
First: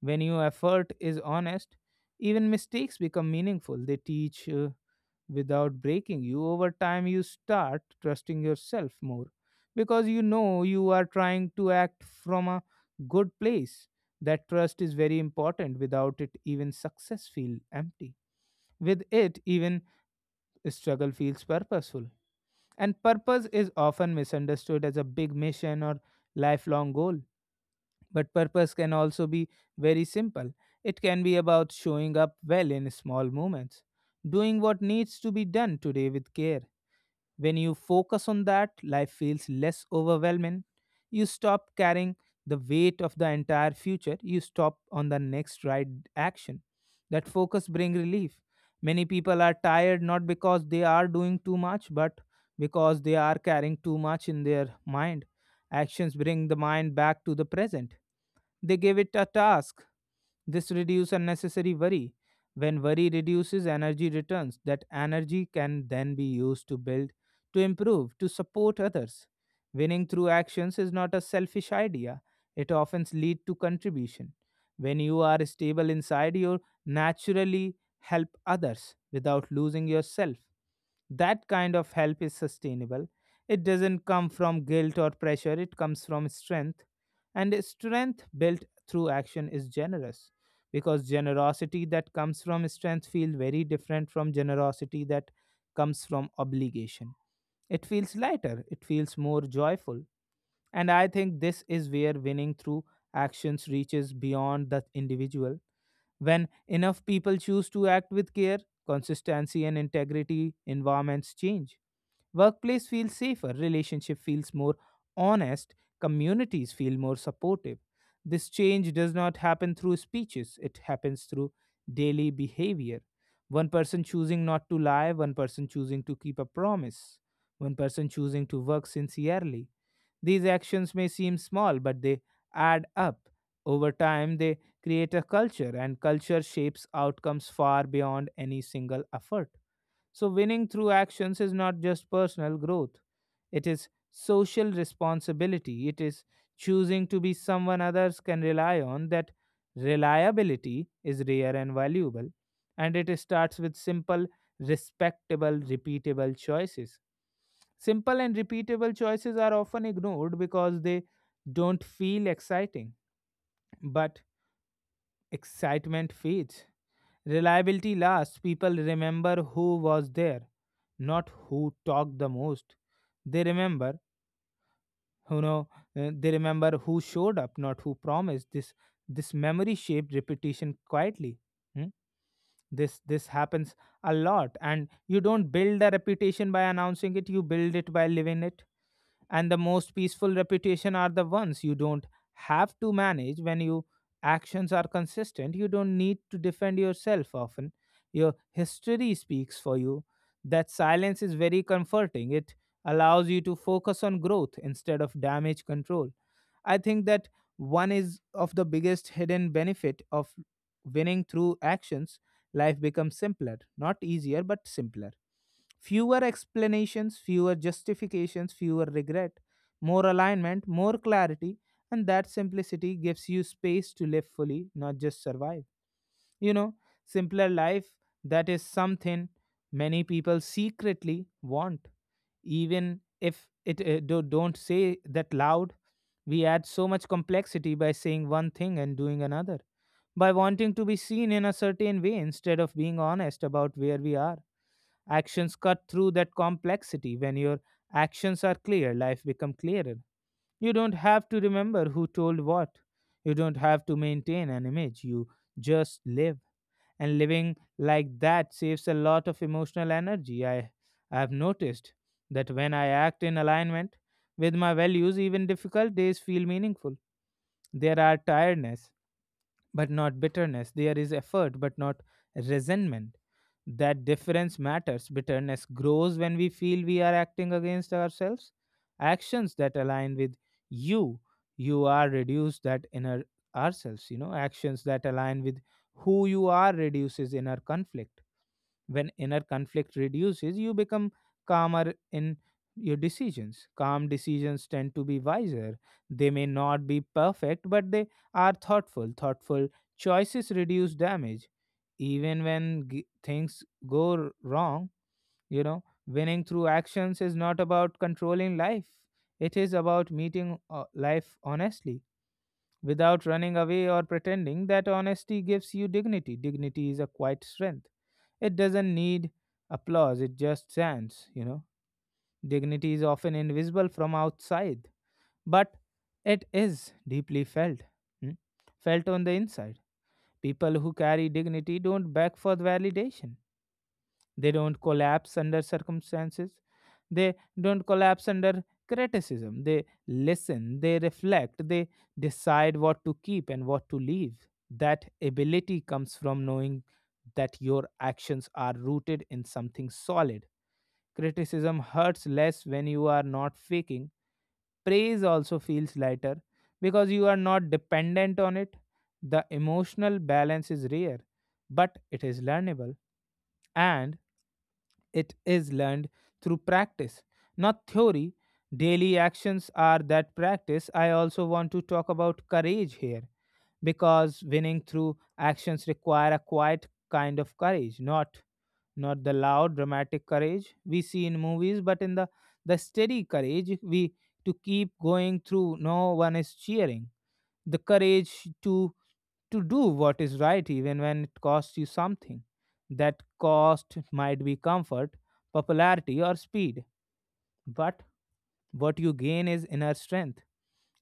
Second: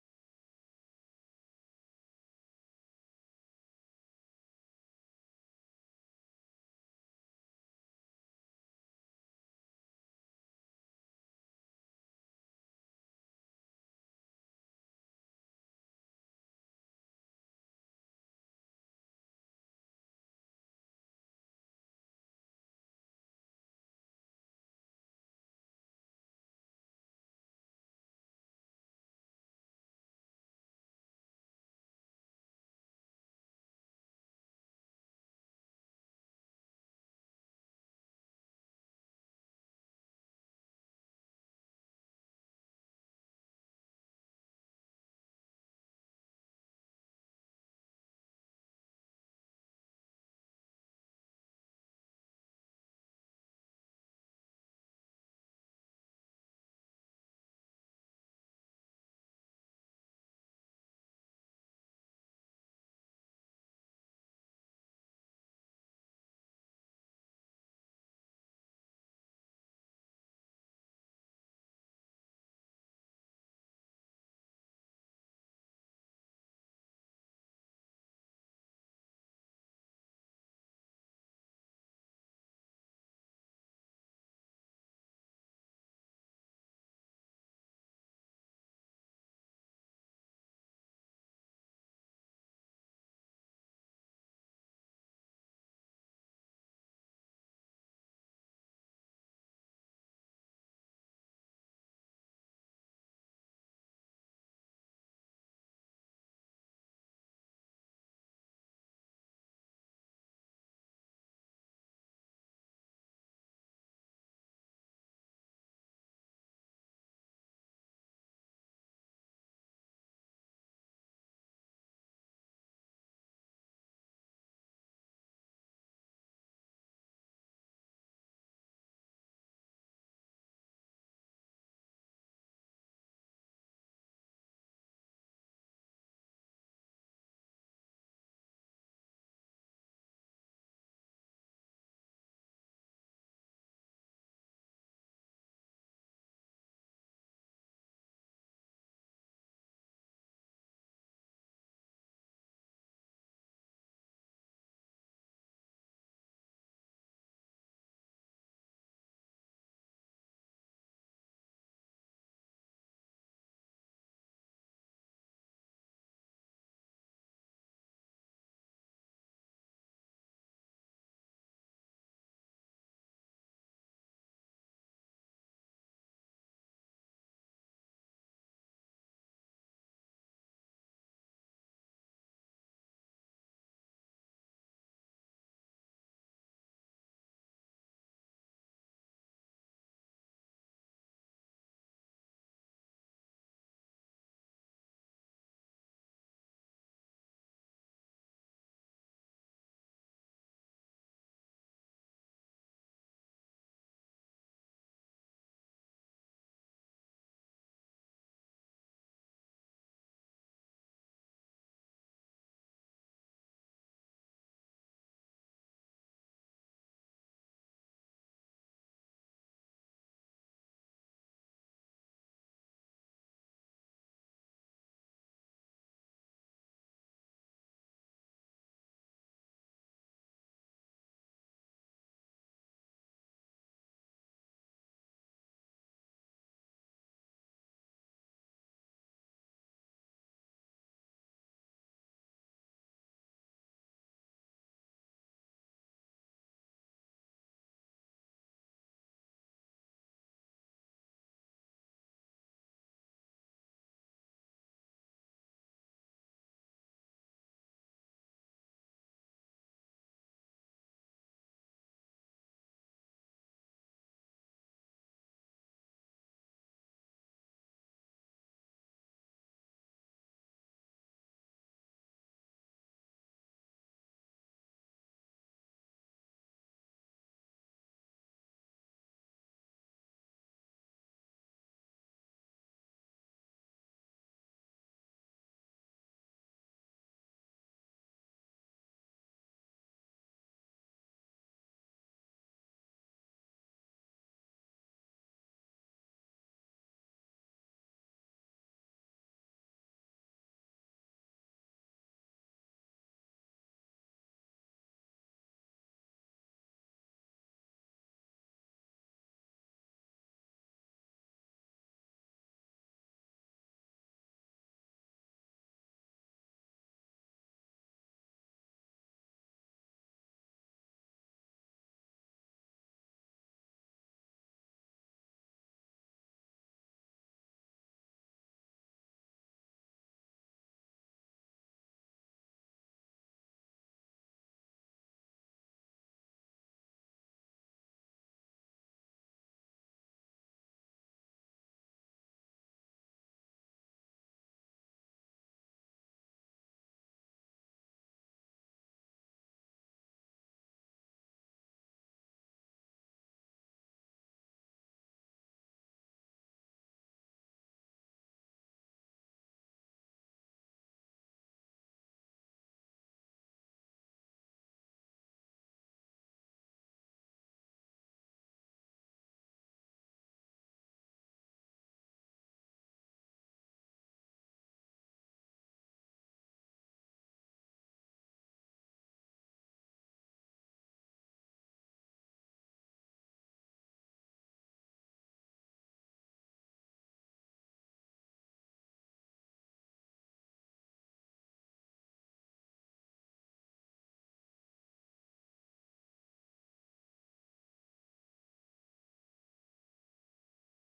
S1: When your effort is honest, even mistakes become meaningful. They teach without breaking you. Over time, you start trusting yourself more because you know you are trying to act from a good place. That trust is very important. Without it even success feel empty, with it even struggle feels purposeful. And purpose is often misunderstood as a big mission or lifelong goal. But purpose can also be very simple. It can be about showing up well in small moments, doing what needs to be done today with care. When you focus on that, life feels less overwhelming. You stop carrying the weight of the entire future, you stop on the next right action. That focus brings relief. Many people are tired not because they are doing too much, but because they are carrying too much in their mind. Actions bring the mind back to the present. They give it a task. This reduces unnecessary worry. When worry reduces, energy returns. That energy can then be used to build, to improve, to support others. Winning through actions is not a selfish idea. It often leads to contribution. When you are stable inside, you naturally help others without losing yourself. That kind of help is sustainable. It doesn't come from guilt or pressure, it comes from strength. And a strength built through action is generous, because generosity that comes from strength feels very different from generosity that comes from obligation. It feels lighter, it feels more joyful. And I think this is where winning through actions reaches beyond the individual. When enough people choose to act with care, consistency, and integrity, environments change. Workplace feels safer, relationship feels more honest, communities feel more supportive. This change does not happen through speeches, it happens through daily behavior. One person choosing not to lie, one person choosing to keep a promise, one person choosing to work sincerely. These actions may seem small, but they add up. Over time, they create a culture, and culture shapes outcomes far beyond any single effort. So, winning through actions is not just personal growth, it is social responsibility. It is choosing to be someone others can rely on. That reliability is rare and valuable. And it starts with simple, respectable, repeatable choices. Simple and repeatable choices are often ignored because they don't feel exciting, but excitement fades. Reliability lasts. People remember who was there, not who talked the most. They remember, you know, they remember who showed up, not who promised. This memory shaped repetition quietly. Hmm? This happens a lot, and you don't build a reputation by announcing it. You build it by living it. And the most peaceful reputation are the ones you don't have to manage. When your actions are consistent, you don't need to defend yourself often, your history speaks for you. That silence is very comforting, it allows you to focus on growth instead of damage control. I think that one is of the biggest hidden benefit of winning through actions. Life becomes simpler, not easier, but simpler. Fewer explanations, fewer justifications, fewer regret, more alignment, more clarity, and that simplicity gives you space to live fully, not just survive. You know, simpler life, that is something many people secretly want, even if it don't say that loud. We add so much complexity by saying one thing and doing another, by wanting to be seen in a certain way instead of being honest about where we are. Actions cut through that complexity. When your actions are clear, life becomes clearer. You don't have to remember who told what, you don't have to maintain an image, you just live. And living like that saves a lot of emotional energy. I have noticed that when I act in alignment with my values, even difficult days feel meaningful. There are tiredness but not bitterness. There is effort, but not resentment. That difference matters. Bitterness grows when we feel we are acting against ourselves. Actions that align with you, you are reduced that inner ourselves. You know, actions that align with who you are reduces inner conflict. When inner conflict reduces, you become calmer in your decisions. Calm decisions tend to be wiser. They may not be perfect, but they are thoughtful. Thoughtful choices reduce damage. Even when things go wrong, you know, winning through actions is not about controlling life. It is about meeting life honestly without running away or pretending, that honesty gives you dignity. Dignity is a quiet strength. It doesn't need applause, it just stands, you know. Dignity is often invisible from outside, but it is deeply felt, hmm, felt on the inside. People who carry dignity don't beg for validation. They don't collapse under circumstances. They don't collapse under criticism. They listen, they reflect, they decide what to keep and what to leave. That ability comes from knowing that your actions are rooted in something solid. Criticism hurts less when you are not faking. Praise also feels lighter because you are not dependent on it. The emotional balance is rare, but it is learnable. And it is learned through practice, not theory. Daily actions are that practice. I also want to talk about courage here because winning through actions require a quiet kind of courage, not the loud dramatic courage we see in movies, but in the steady courage we to keep going through no one is cheering the courage to to do what is right even when it costs you something. That cost might be comfort, popularity, or speed, but what you gain is inner strength.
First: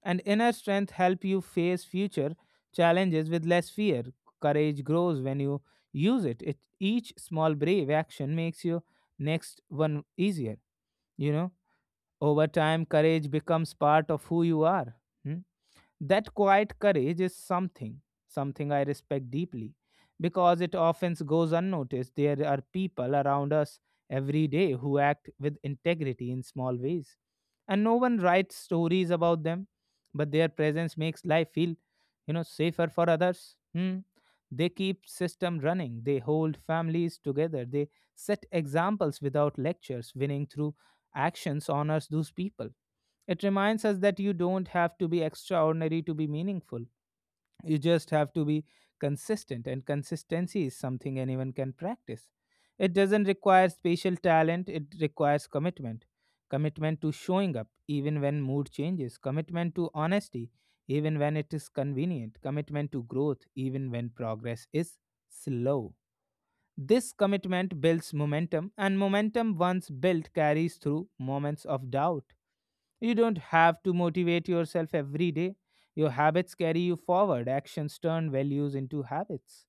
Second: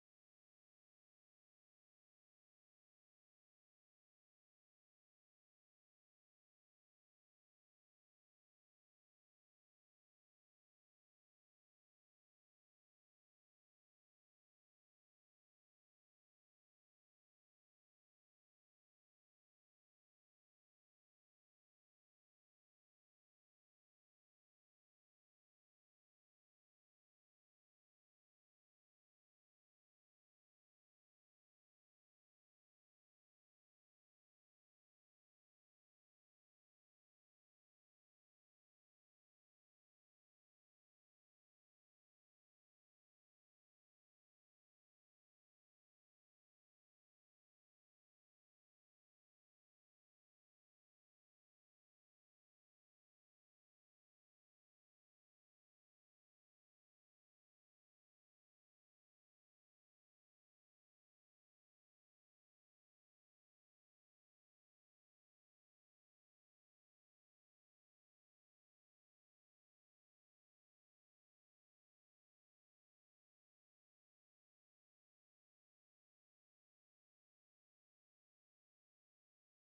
S1: And inner strength help you face future challenges with less fear. Courage grows when you use it. Each small brave action makes your next one easier. You know, over time, courage becomes part of who you are. Hmm? That quiet courage is something I respect deeply because it often goes unnoticed. There are people around us every day who act with integrity in small ways, and no one writes stories about them, but their presence makes life feel, safer for others. Hmm. They keep system running, they hold families together, they set examples without lectures. Winning through actions honors those people. It reminds us that you don't have to be extraordinary to be meaningful. You just have to be consistent, and consistency is something anyone can practice. It doesn't require special talent, it requires commitment. Commitment to showing up, even when mood changes. Commitment to honesty, even when it is convenient. Commitment to growth, even when progress is slow. This commitment builds momentum, and momentum once built carries through moments of doubt. You don't have to motivate yourself every day. Your habits carry you forward. Actions turn values into habits.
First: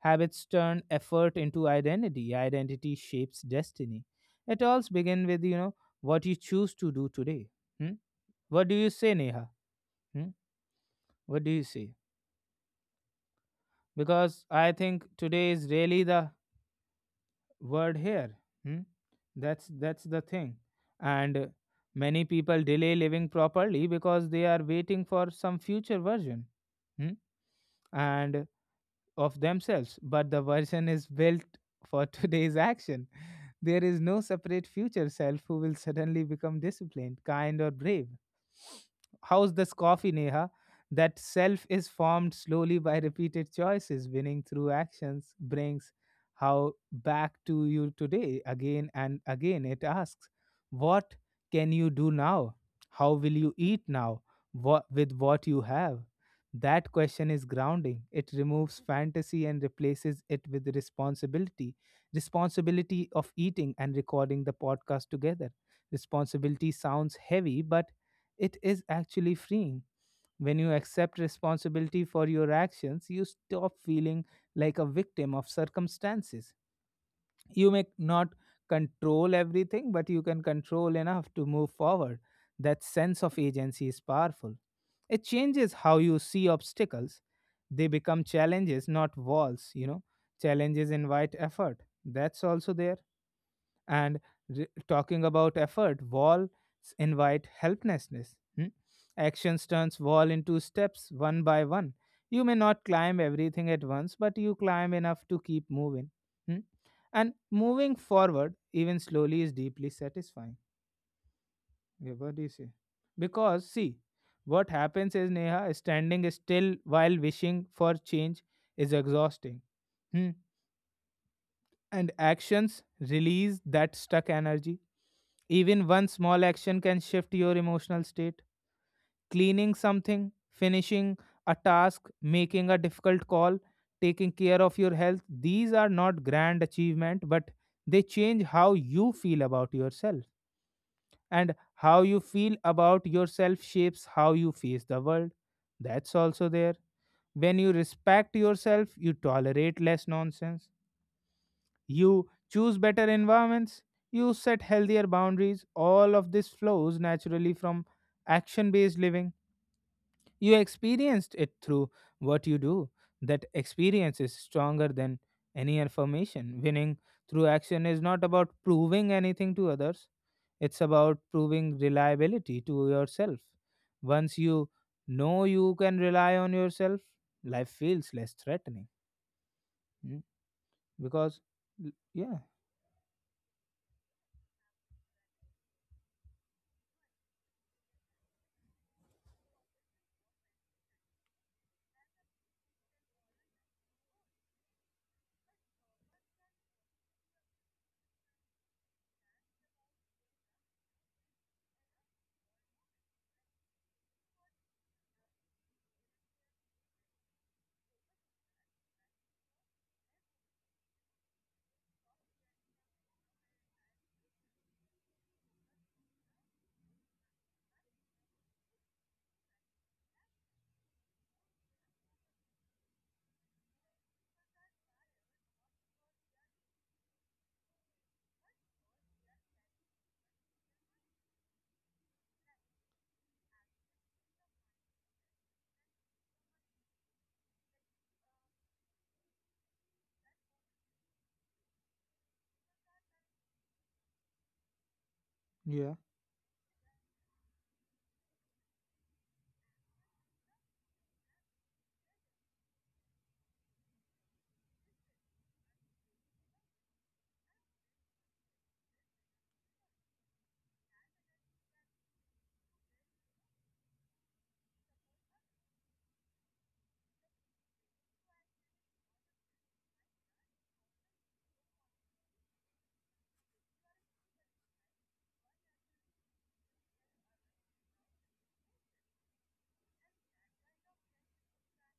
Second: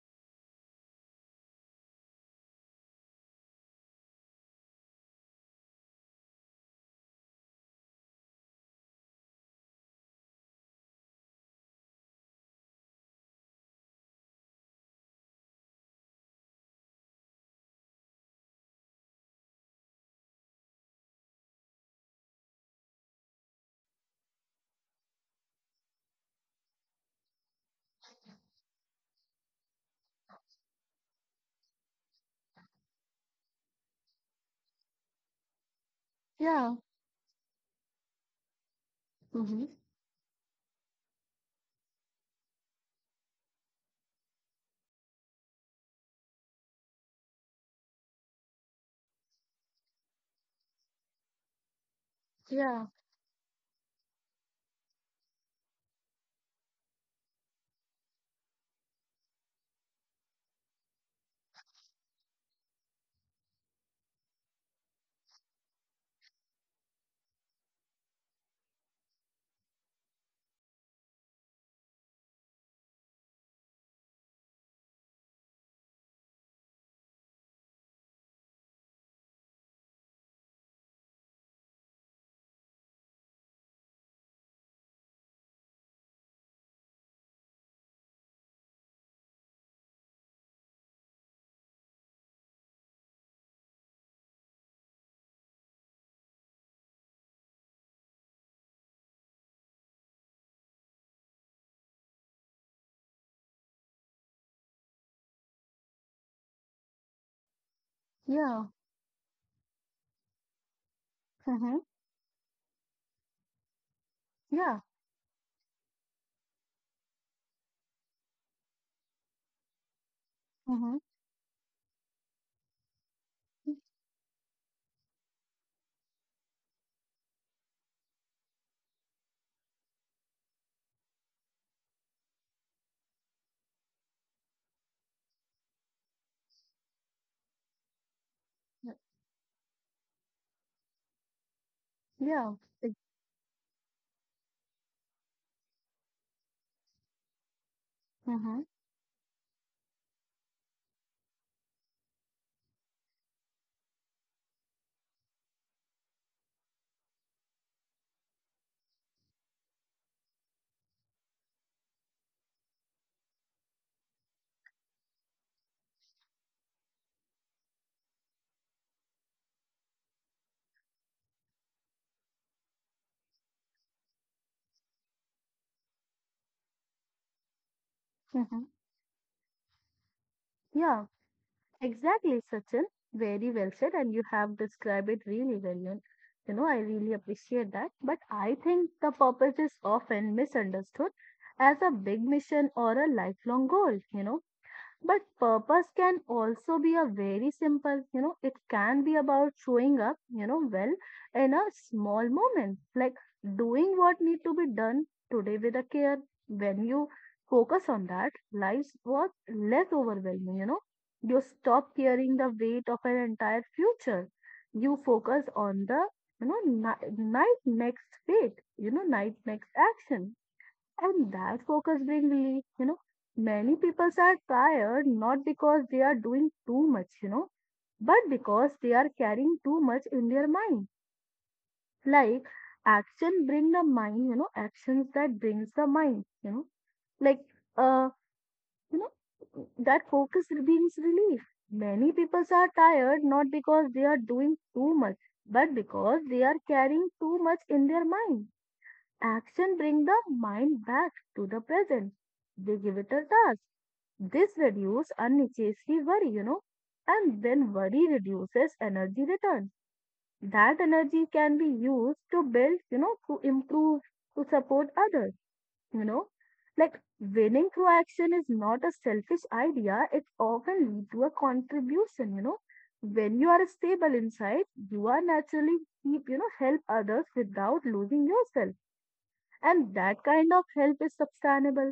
S1: Habits turn effort into identity. Identity shapes destiny. It all begins with what you choose to do today. Hmm? What do you say, Neha? Hmm? What do you say? Because I think today is really the word here. Hmm? That's the thing. And many people delay living properly because they are waiting for some future version. Hmm? And of themselves, but the version is built for today's action. There is no separate future self who will suddenly become
S2: Yeah.
S1: disciplined, kind, or brave. How's
S2: Mm-hmm.
S1: this coffee, Neha? That self is formed slowly by repeated choices. Winning through actions brings how back to you today. Again and again, it asks, what can you do now?
S2: Yeah.
S1: How will you eat now? What, with what you have? That question is grounding. It removes fantasy and replaces it with responsibility. Responsibility of eating and recording the podcast together. Responsibility sounds heavy, but it is actually freeing. When you accept responsibility for your actions, you stop feeling like a victim of circumstances. You may not control everything, but you can control enough to move forward. That sense of agency is powerful. It changes how you see obstacles. They become challenges, not walls, you know. Challenges invite effort. That's also there, and talking about effort, wall invite helplessness. Hmm? Actions turns wall into steps one by one. You may not climb everything at once, but you climb enough to keep moving. Hmm? And moving forward
S2: Yeah.
S1: even slowly is deeply satisfying.
S2: Mm-hmm.
S1: Yeah, what do you say? Because, see, what
S2: Yeah.
S1: happens is, Neha, standing still while wishing for change is exhausting Hmm
S2: Mm-hmm.
S1: and actions release that stuck energy. Even one small action can shift your emotional state. Cleaning something, finishing a task, making a difficult call, taking care of your health, these are not grand achievement, but they change how you feel about yourself. And how you
S2: Yeah.
S1: feel about yourself shapes how you face the world. That's also there. When you respect
S2: Mm-hmm.
S1: yourself, you tolerate less nonsense, you choose better environments, you set healthier boundaries. All of this flows naturally from action based living. You experienced it through what you do. That experience is stronger than any affirmation. Winning through action is not about proving anything to others, it's about proving reliability to yourself. Once you know you can rely on yourself, life feels less
S2: Mm-hmm.
S1: threatening. Mm,
S2: Yeah.
S1: Because,
S2: Exactly,
S1: yeah,
S2: Sachin. Very well said, and you have described it really well. And you know, I really appreciate that. But I think the purpose is often misunderstood as a big mission or a lifelong goal. You know, but purpose can also be a very simple, you know, it can be about showing up, you know, well in a small moment, like doing what need to be done today with a care. When you focus on that, life was less overwhelming, you know. You stop carrying the weight of an entire future. You focus on the, you know, night next fate, you know, night next action, and that focus brings relief, you know. Many people are tired not because they are doing too much, you know, but because they are carrying too much in their mind. Like, actions that brings the mind, you know, like uh, that focus brings relief. Many people are tired not because they are doing too much, but
S1: yeah,
S2: because they are carrying too much in their mind. Action bring the mind back to the present. They give it a task. This reduce unnecessary worry, you know, and then worry reduces energy return. That energy can be used to build, you know, to improve, to support others, you know. Like, winning through action is not a selfish idea. It often leads to a contribution, you know. When you are stable inside, you are naturally keep, you know, help others without losing yourself, and that kind of help is sustainable.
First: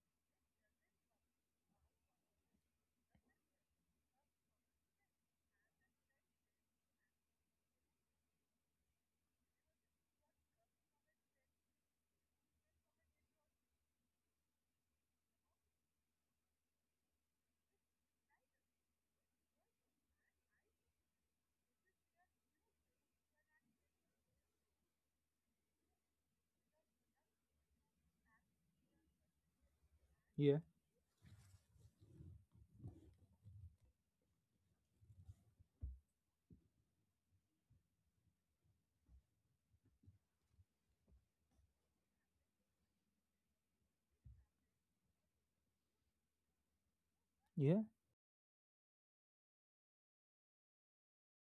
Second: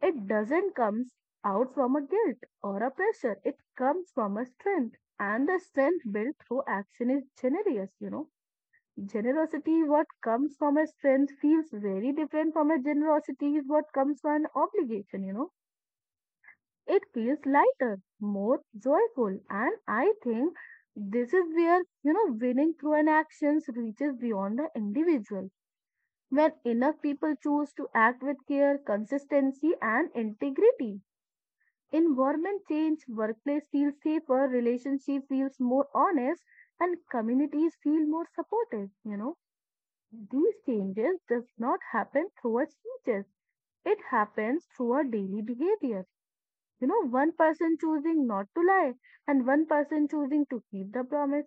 S2: It doesn't come out from a guilt or a pressure. It comes from a strength. And the strength built through action is generous, you know. Generosity, what comes from a strength, feels very different from a generosity, is what comes from an obligation, you know. It feels lighter, more joyful. And I think this is where, you know, winning through an actions reaches beyond the individual when enough people choose to act with care, consistency, and
S1: yeah,
S2: integrity. Environment change, workplace feels safer, relationship feels more honest, and communities feel more supportive. You know, these changes does not happen through a speeches. It happens through our daily behavior. You know, one person
S1: yeah.
S2: choosing not to lie, and one person choosing to keep the promise,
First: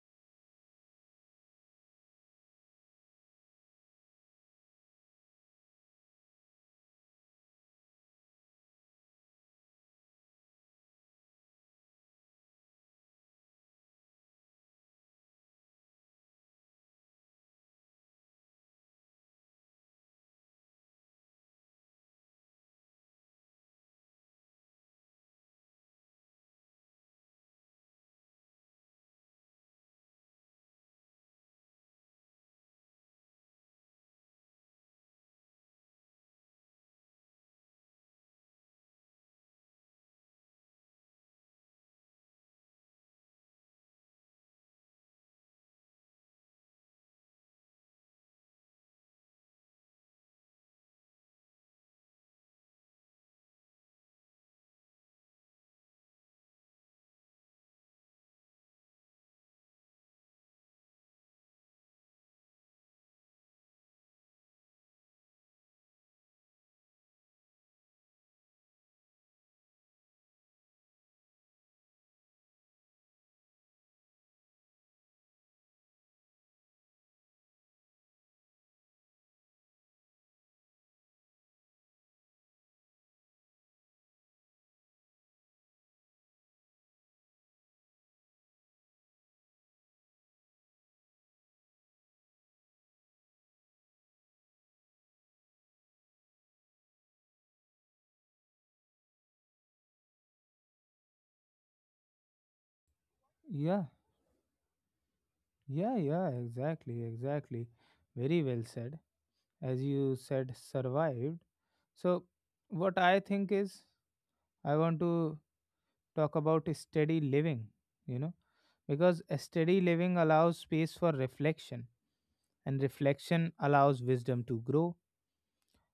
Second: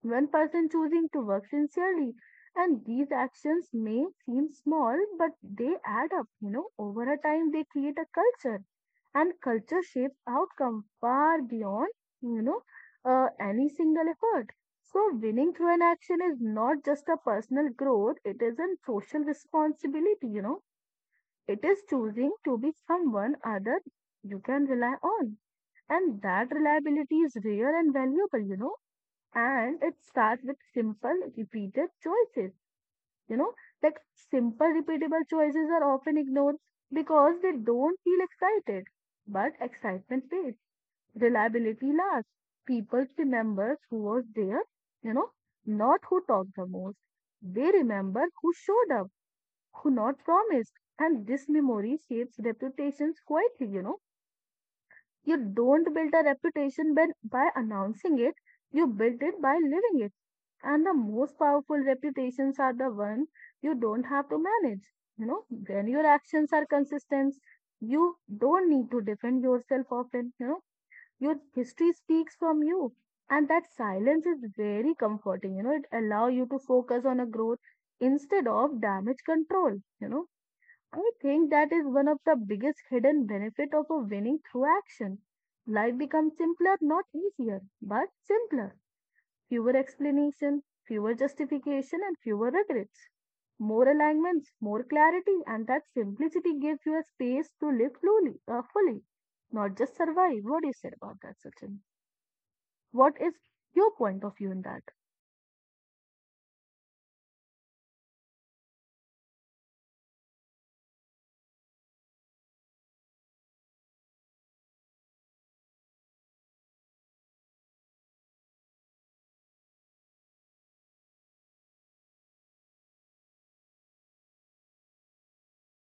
S2: one person choosing to work sincerely. And these actions may seem small, but they add up. You know, over a time, they create a culture, and culture shapes outcome far beyond, you know, any single effort. So, winning through an action is not just a personal growth, it is a social responsibility, you know. It is choosing to be someone other you can rely on. And that reliability is rare and valuable, you know. And it starts with simple, repeated choices, you know. Like, simple, repeatable choices are often ignored because they don't feel excited. But excitement fades, reliability lasts. People remember who was there, you know, not who talked the most. They remember who showed up, who not promised. And this memory shapes reputations quietly, you know. You don't build a reputation by announcing it, you build it by living it. And the most powerful reputations are the ones you don't have to manage. You know, when your actions are consistent, you don't need to defend yourself often. You know, your history speaks from you. And that silence is very comforting. You know, it allows you to focus on a growth instead of damage control. You know, I think that is one of the biggest hidden benefit of a winning through action. Life becomes simpler, not easier, but simpler. Fewer explanation, fewer justification, and fewer regrets. More alignments, more clarity, and that simplicity gives you a space to live fully, fully, not just survive. What do you say about that, Sachin? What is your
S1: Yeah,
S2: point of view in that?
S1: yeah, yeah, exactly, exactly. Very well said. As you said, survived. So, what I think is, I want to talk about steady living, you know, because a steady living allows space for reflection, and reflection allows wisdom to grow.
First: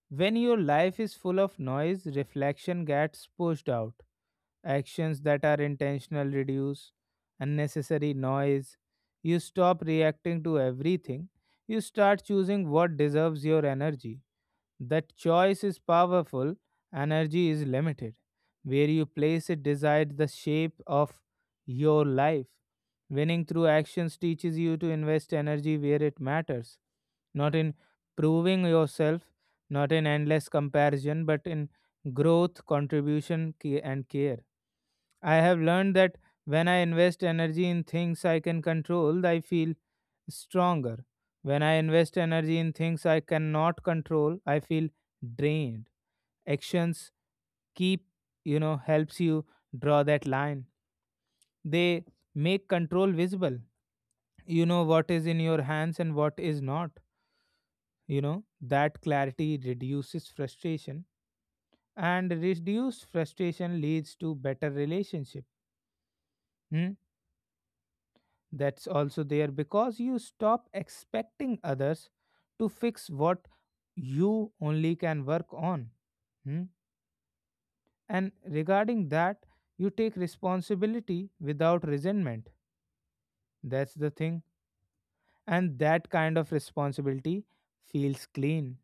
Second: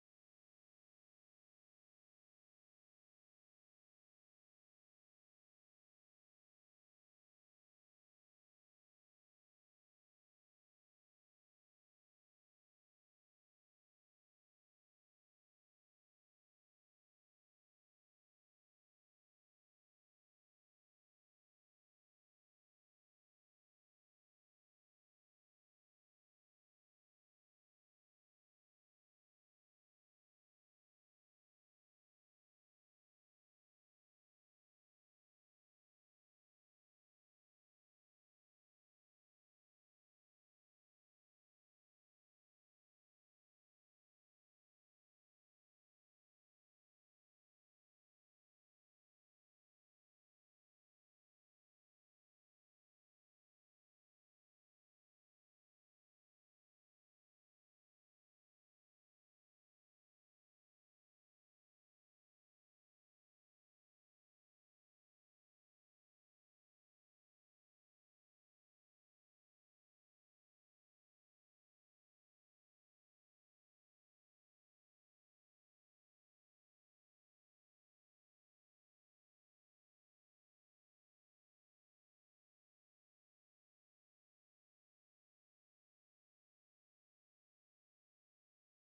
S1: When your life is full of noise, reflection gets pushed out. Actions that are intentional reduce unnecessary noise. You stop reacting to everything. You start choosing what deserves your energy. That choice is powerful, energy is limited. Where you place it decides the shape of your life. Winning through actions teaches you to invest energy where it matters, not in proving yourself, not in endless comparison, but in growth, contribution, and care. I have learned that when I invest energy in things I can control, I feel stronger. When I invest energy in things I cannot control, I feel drained. Actions keep, helps you draw that line. They make control visible. You know what is in your hands and what is not. You know, that clarity reduces frustration, and reduced frustration leads to better relationship. Hmm? That's also there because you stop expecting others to fix what you only can work on. Hmm? And regarding that, you take responsibility without resentment. That's the thing. And that kind of responsibility feels clean.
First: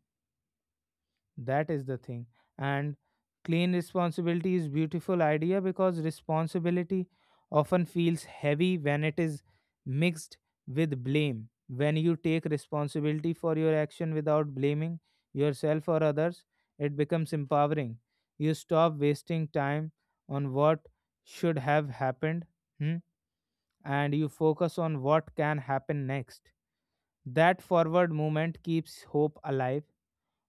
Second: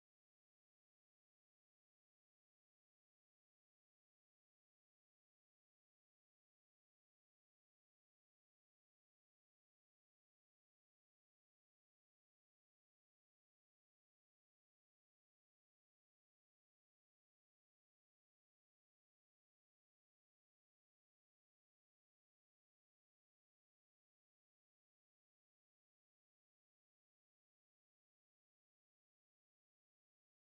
S1: That is the thing. And clean responsibility is beautiful idea because responsibility often feels heavy when it is mixed with blame. When you take responsibility for your action without blaming yourself or others, it becomes empowering. You stop wasting time on what should have happened hmm, and you focus on what can happen next. That forward movement keeps hope alive.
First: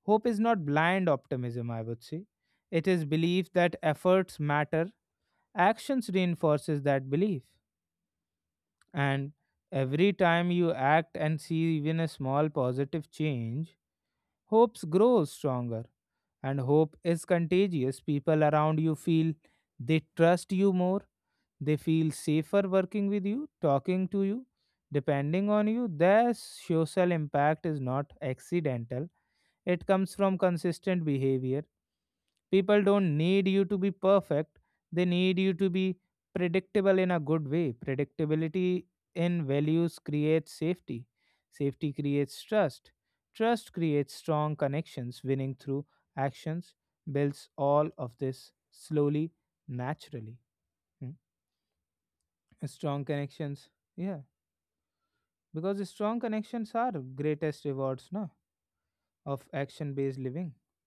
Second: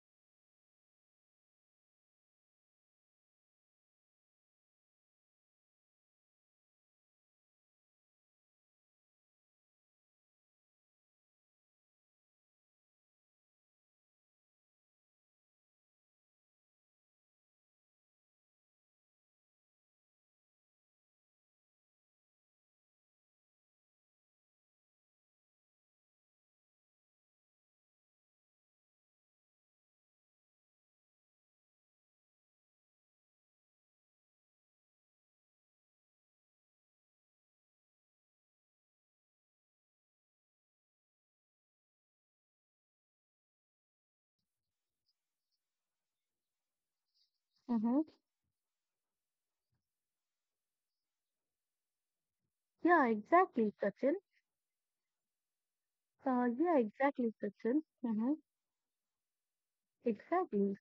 S1: Hope is not blind optimism, I would say. It is belief that efforts matter. Actions reinforces that belief. And every time you act and see even a small positive change, hope grows stronger. And hope is contagious. People around you feel they trust you more. They feel safer working with you, talking to you, depending on you. Their social impact is not accidental. It comes from consistent behavior. People don't need you to be perfect, they need you to be predictable in a good way. Predictability in values creates safety, safety creates trust, trust creates strong connections. Winning through actions builds all
S2: Mm-hmm.
S1: of this slowly, naturally. Hmm. Strong
S2: Yeah,
S1: connections,
S2: exactly, Sachin.
S1: yeah, because the strong connections
S2: Yeah,
S1: are
S2: exactly,
S1: greatest
S2: Sachin.
S1: rewards, no,
S2: Mm-hmm.
S1: of action based living,
S2: Exactly.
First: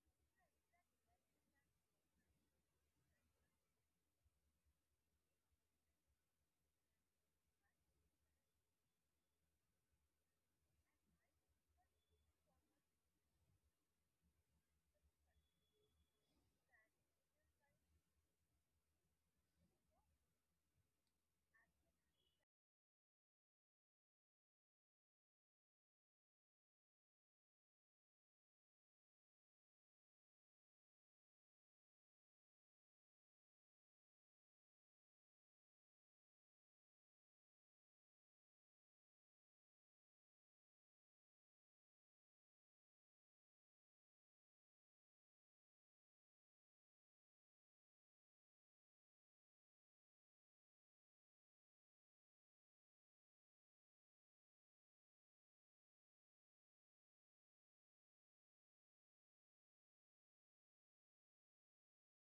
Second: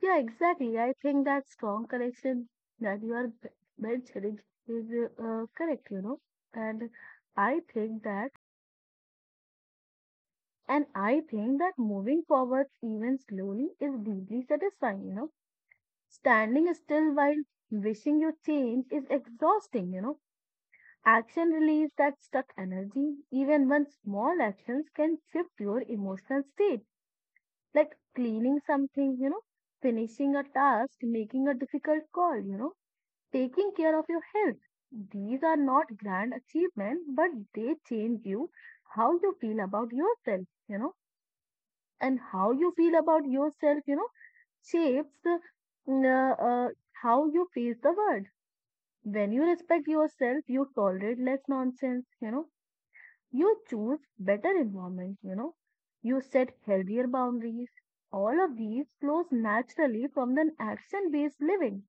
S2: Yeah, exactly. I think that strong connection that you are mentioning is correct, you know. And I think that, moving forward even slowly is deeply satisfying, you know. Standing still while wishing you change is exhausting, you know. Action relieves that stuck energy. Even when small actions can shift your emotional state, like cleaning something, you know, finishing a task, making a difficult call, you know, taking care of your health. These are not grand achievements, but they change you how you feel about yourself, you know, and how you feel about yourself, you know, shapes the, mm, uh, uh, how you face the world. When you respect yourself, you tolerate less nonsense, you know, you choose better environment, you know, you set healthier boundaries. All of these flows naturally from an action based living.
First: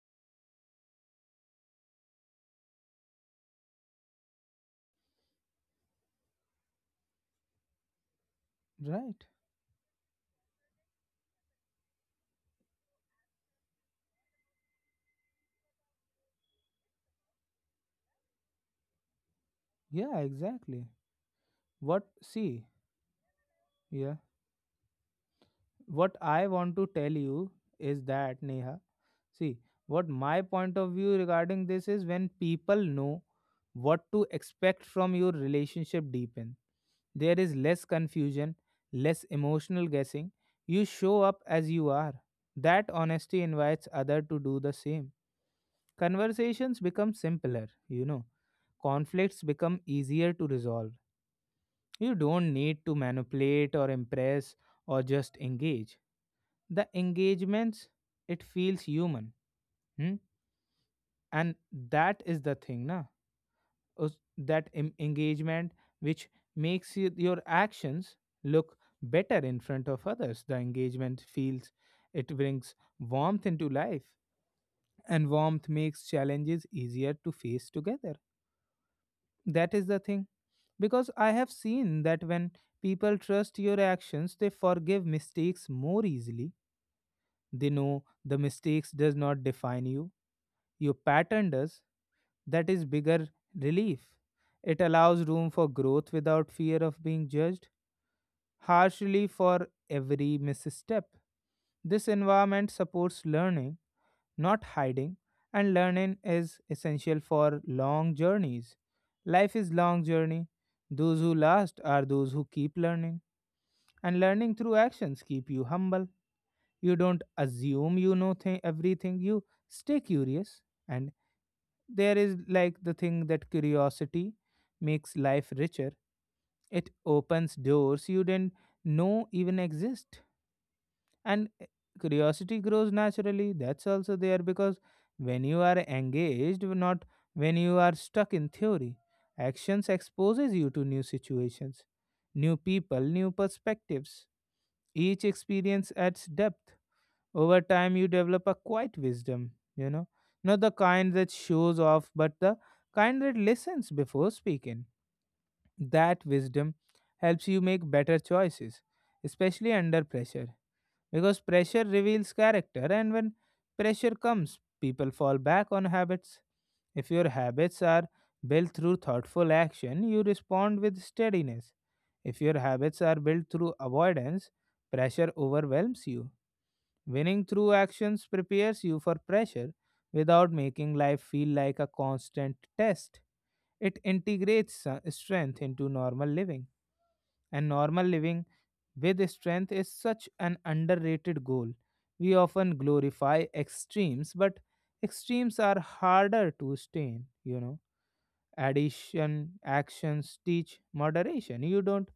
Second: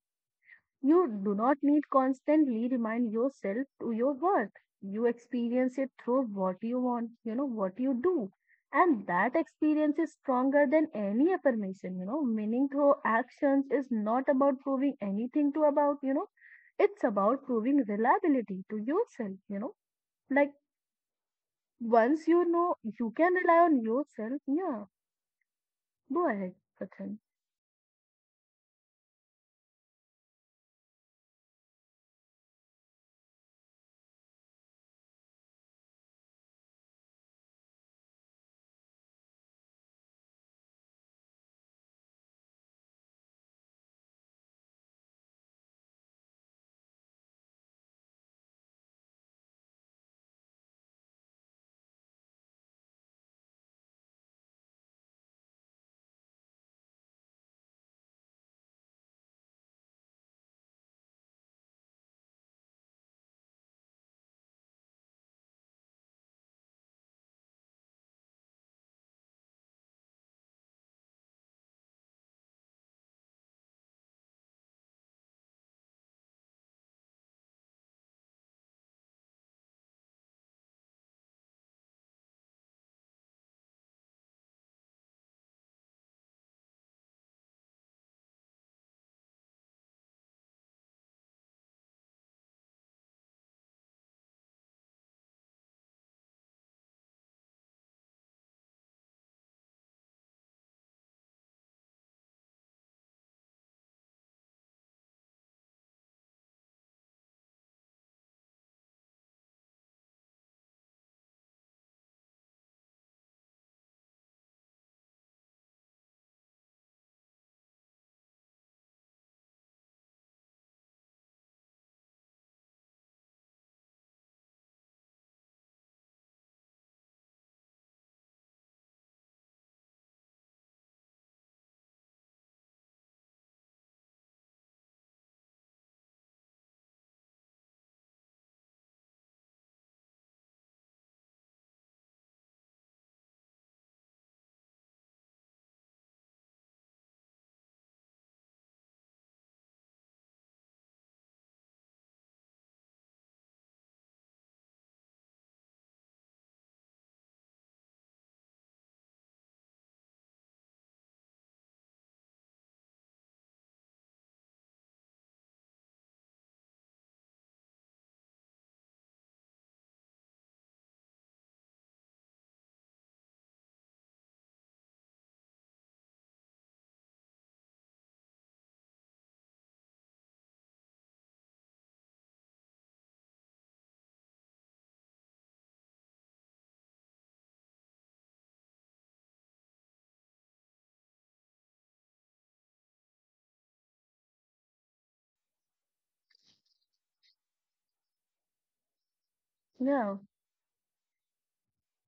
S2: You do not need constantly remind yourself to your worth. You experience it through what you want, you know, what you do. And that
S1: right?
S2: experience is stronger than any affirmation, you know. Meaning through actions is not about proving anything to about, you know, it's about proving reliability to yourself, you know.
S1: Yeah,
S2: Like,
S1: exactly.
S2: once
S1: What,
S2: you know
S1: see,
S2: you can rely on yourself,
S1: yeah,
S2: yeah. Go
S1: what
S2: ahead,
S1: I want to
S2: Sachin.
S1: tell you is that, Neha, see, what my point of view regarding this is, when people know what to expect from your relationship deepen, there is less confusion, less emotional guessing. You show up as you are. That honesty invites other to do the same. Conversations become simpler, you know. Conflicts become easier to resolve. You don't need to manipulate or impress or just engage the engagements, it feels human. Hmm? And that is the thing, na. That engagement which makes your actions look better in front of others, the engagement feels, it brings warmth into life, and warmth makes challenges easier to face together. That is the thing, because I have seen that when people trust your actions, they forgive mistakes more easily. They know the mistakes does not define you. You pattern does. That is bigger relief. It allows room for growth without fear of being judged harshly for every misstep. This environment supports learning, not hiding, and learning is essential for long journeys. Life is long journey. Those who last are those who keep learning, and learning through actions keep you humble. You don't assume you know everything. You stay curious, and there is like the thing that curiosity makes life richer, it opens doors you didn't know even exist. And curiosity grows naturally, that's also there, because when you are engaged, not when you are stuck in theory, actions exposes you to new situations, new people, new perspectives. Each experience adds depth. Over time, you develop a quiet wisdom, you know, not the kind that shows off, but the kind that listens before speaking. That wisdom helps you make better choices, especially under pressure, because pressure reveals character, and when pressure comes, people fall back on habits. If your habits are built through thoughtful action, you respond with steadiness. If your habits are built through avoidance, pressure overwhelms you. Winning through actions prepares you for pressure without making life feel like a constant test. It integrates strength into normal living, and normal living with strength is such an underrated goal. We often glorify extremes, but extremes are harder to stay in, you know. Addition
S2: Yeah.
S1: actions teach moderation. You don't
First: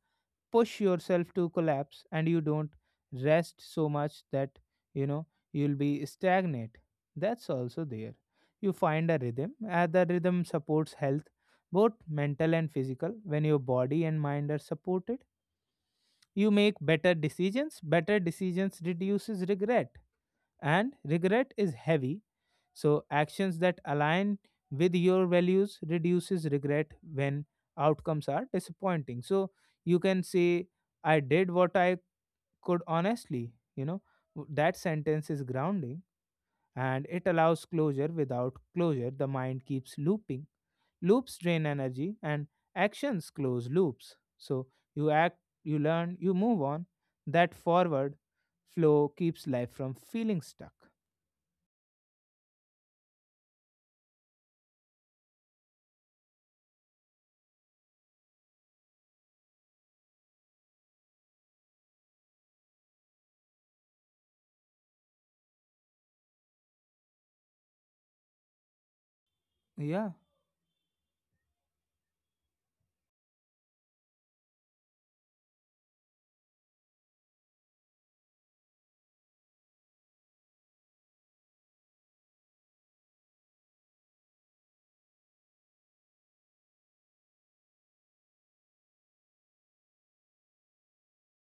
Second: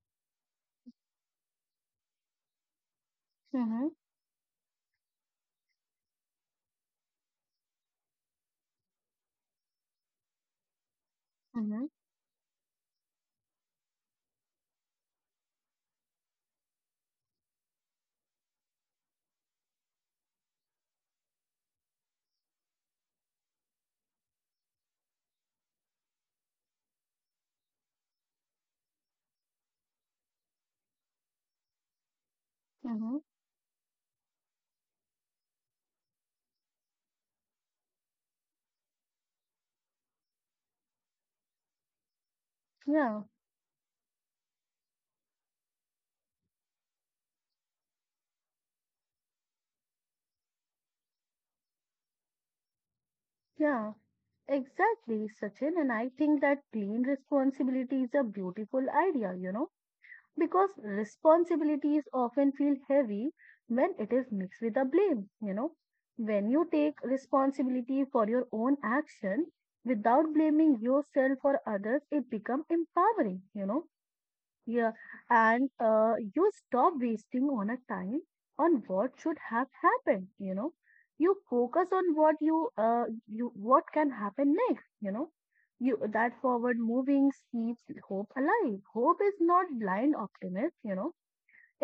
S1: push yourself to collapse, and you don't rest
S2: Mm-hmm.
S1: so much that you know you'll be stagnant, that's also there. You find a rhythm, and the rhythm supports health,
S2: Mm-hmm.
S1: both mental and physical. When your body and mind are supported, you make better decisions. Better decisions reduces regret, and regret is heavy. So actions that align with your values reduces regret when outcomes are disappointing. So you can say, I did what I could
S2: Mm-hmm.
S1: honestly. you know that sentence is grounding, and it allows closure. Without closure, the mind keeps looping. Loops drain energy, and
S2: Yeah.
S1: actions close loops. So you act, you learn, you move on. That forward flow keeps life from feeling stuck.
S2: Yeah. Exactly, Sachin, and I think that clean responsibility is a beautiful idea, you know, because responsibilities often feel heavy when it is mixed with a blame, you know. When you take responsibility for your own action
S1: Yeah,
S2: without blaming yourself or others, it becomes empowering, you know. Yeah, and you stop wasting on a time on what should have happened, you know. You focus on what you what can happen next, you know. You that forward moving keeps hope alive. Hope is not blind optimism, you know.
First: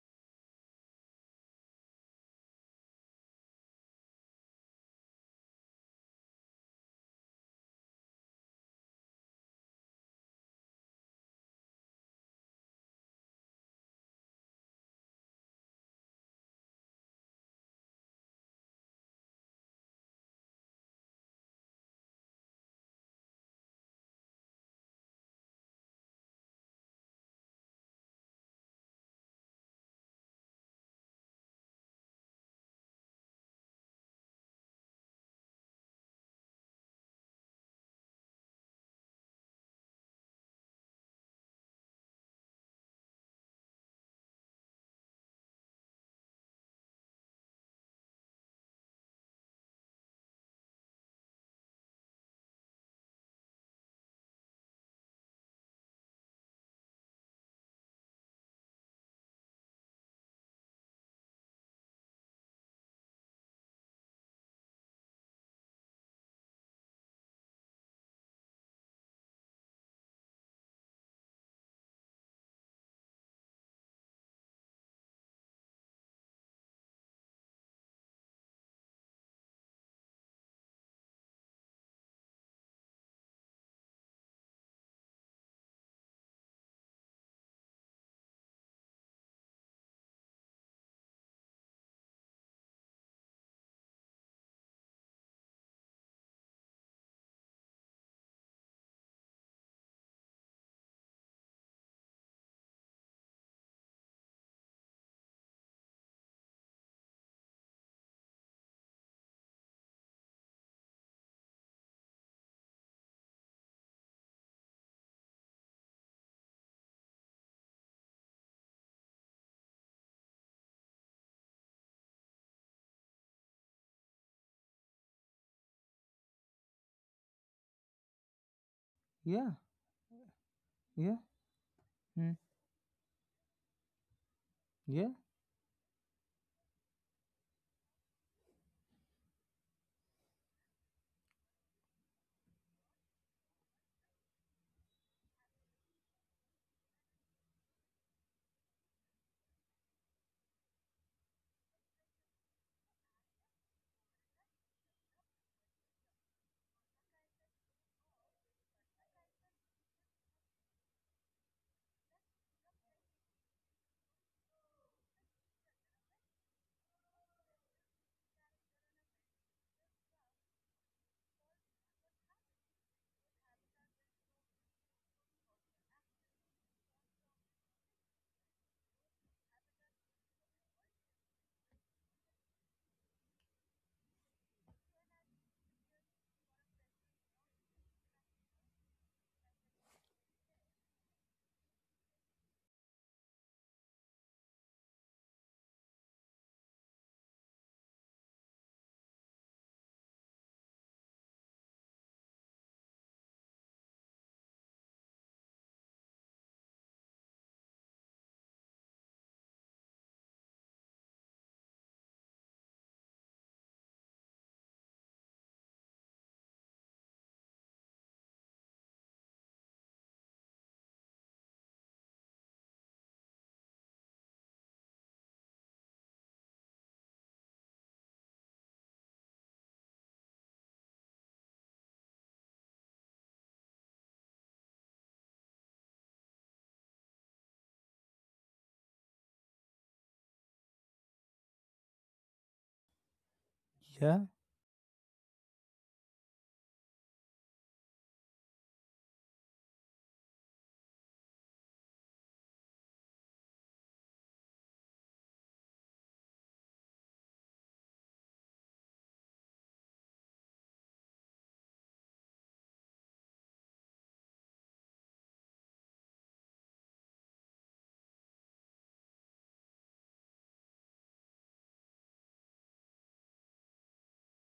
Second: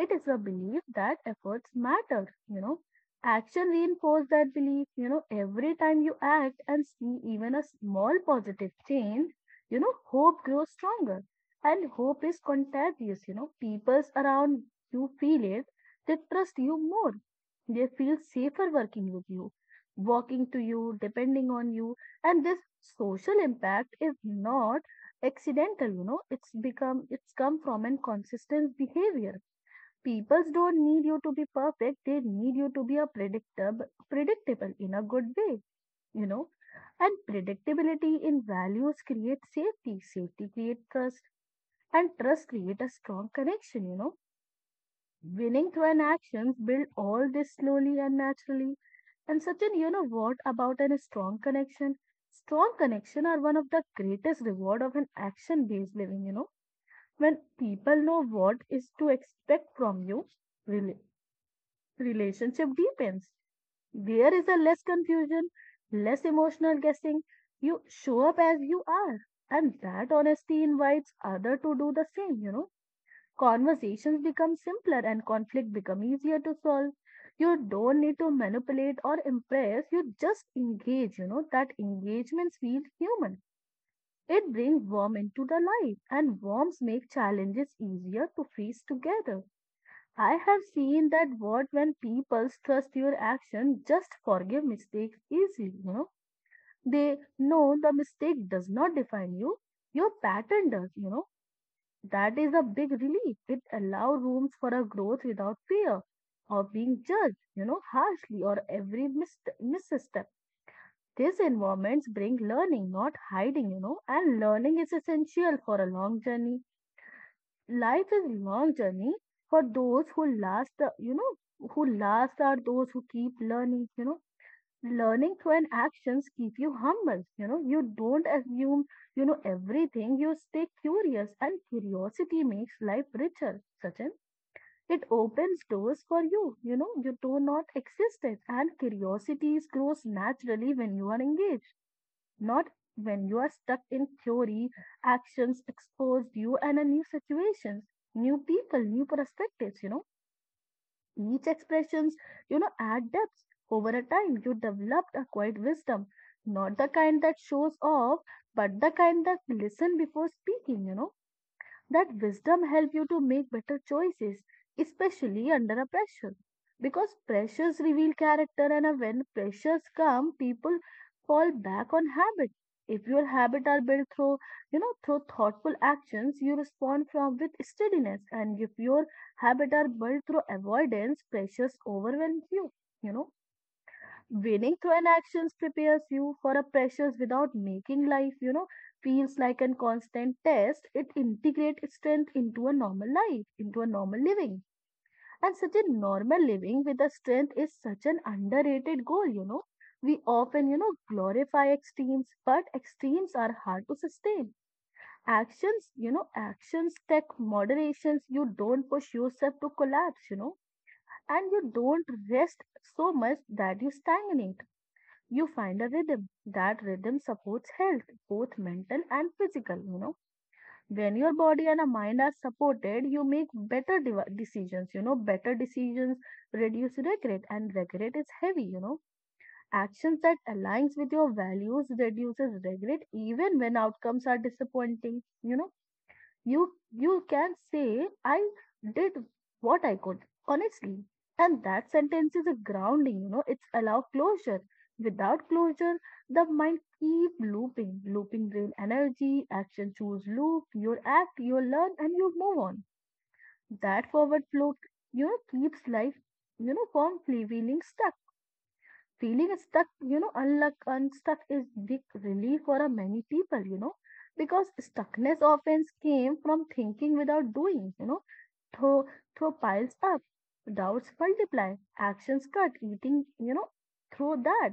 S2: It is a belief that efforts matter, you know. Action reinforces that belief, you know, every time you act and see even a small positive change, you know, hope grows stronger. And hope is contagious, you know. People around you feel it, they trust you more. They feel safer working with you, walking to you, depending on you. And this social impact is not accidental, it's come from an consistent behavior. People don't need you to be perfect, they need you to be a predictable in a good way, you know. And predictability in values create safety, safety create trust, and trust create a strong connection. Winning through an actions build all this slowly and naturally. And Sachin, you know what about an a strong connection? Strong connection are one of the greatest reward of an action-based living. When people know what is to expect from you, rela- relationship deepens. There is a less confusion, less emotional guessing. You show up as you are, and that honesty invites other to do the same. Conversations become simpler and conflict become easier to solve. You don't need to manipulate or impress, you just engage. That engagement feels human. It brings warmth into the life, and warmth make challenges easier to face together. I have seen that what when people trust your action, just forgive mistakes easily. They know the mistake does not define you. Your pattern does. That is a big relief. It allows rooms for a growth without fear of being judged harshly or every misstep. These environments bring learning, not hiding, and learning is essential for a long journey. Life is long journey. For those who last the you know who last are those who keep learning. Learning through and actions keep you humble. You don't assume you
S1: yeah,
S2: know everything. You stay
S1: yeah,
S2: curious, and
S1: mm,
S2: curiosity makes life richer, Sachin.
S1: yeah.
S2: It opens doors for you you know You do not exist it, and curiosity grows naturally when you are engaged, not when you are stuck in theory. Actions exposed you and a new situations, new people, new perspectives. Each expressions add depth. Over a time, you developed a quiet wisdom, not the kind that shows off, but the kind that listen before speaking. That wisdom help you to make better choices, especially under a pressure. Because pressures reveal character, and when pressures come, people fall back on habit. If your habits are built through thoughtful actions, you respond from with steadiness. And if your habits are built through avoidance, pressures overwhelm you. You know, Winning through an actions prepares you for a pressures without making life, feels like a constant test. It integrates strength into a normal life, into a normal living. And such a normal living with a strength is such an underrated goal. We often glorify extremes, but extremes are hard to sustain. Actions take moderations. You don't push yourself to collapse, and you don't rest so much that you stagnate. You find a rhythm. That rhythm supports health, both mental and physical. When your body and a mind are supported, you make better decisions. Better decisions reduce regret, and regret is heavy. Actions that aligns with your values reduces regret even when outcomes are disappointing. You you can say I did what I could honestly. And that sentence is a grounding. It's allow
S1: Yeah,
S2: closure. Without closure, the mind keep looping drain energy. Action choose loop. You act, you learn, and you move on. That forward flow keeps life from feeling stuck. Feeling stuck, unstuck is big relief for a many people, because stuckness often came from thinking without doing, throw, throw piles up, doubts multiply, actions cut, eating, throw that,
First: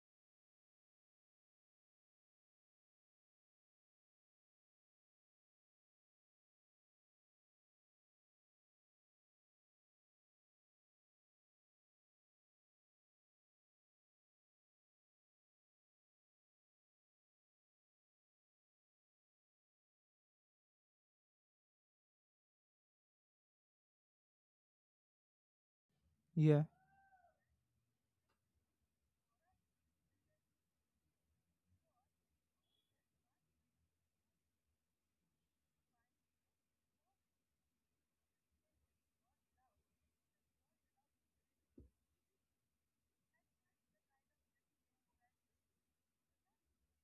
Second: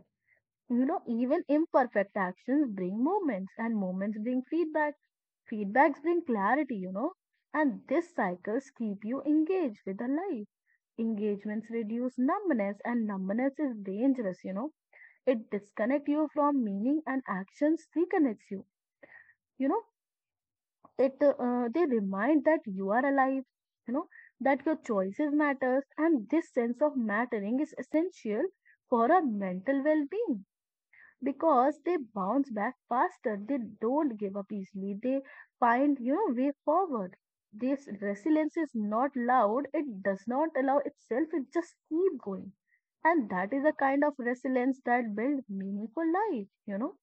S2: even imperfect actions bring moments and moments bring feedback, feedbacks bring clarity, and these cycles keep you engaged with the life. Engagements reduce numbness, and numbness is dangerous. It disconnects you from meaning, and actions reconnects you. You know, it they remind that you are alive, you know, that your choices matters, and this
S1: yeah.
S2: sense of mattering is essential for our mental well-being because they bounce back faster. They don't give up easily. They find way forward. This resilience is not loud. It does not allow itself. It just keep going. And that is a kind of resilience that build meaningful life.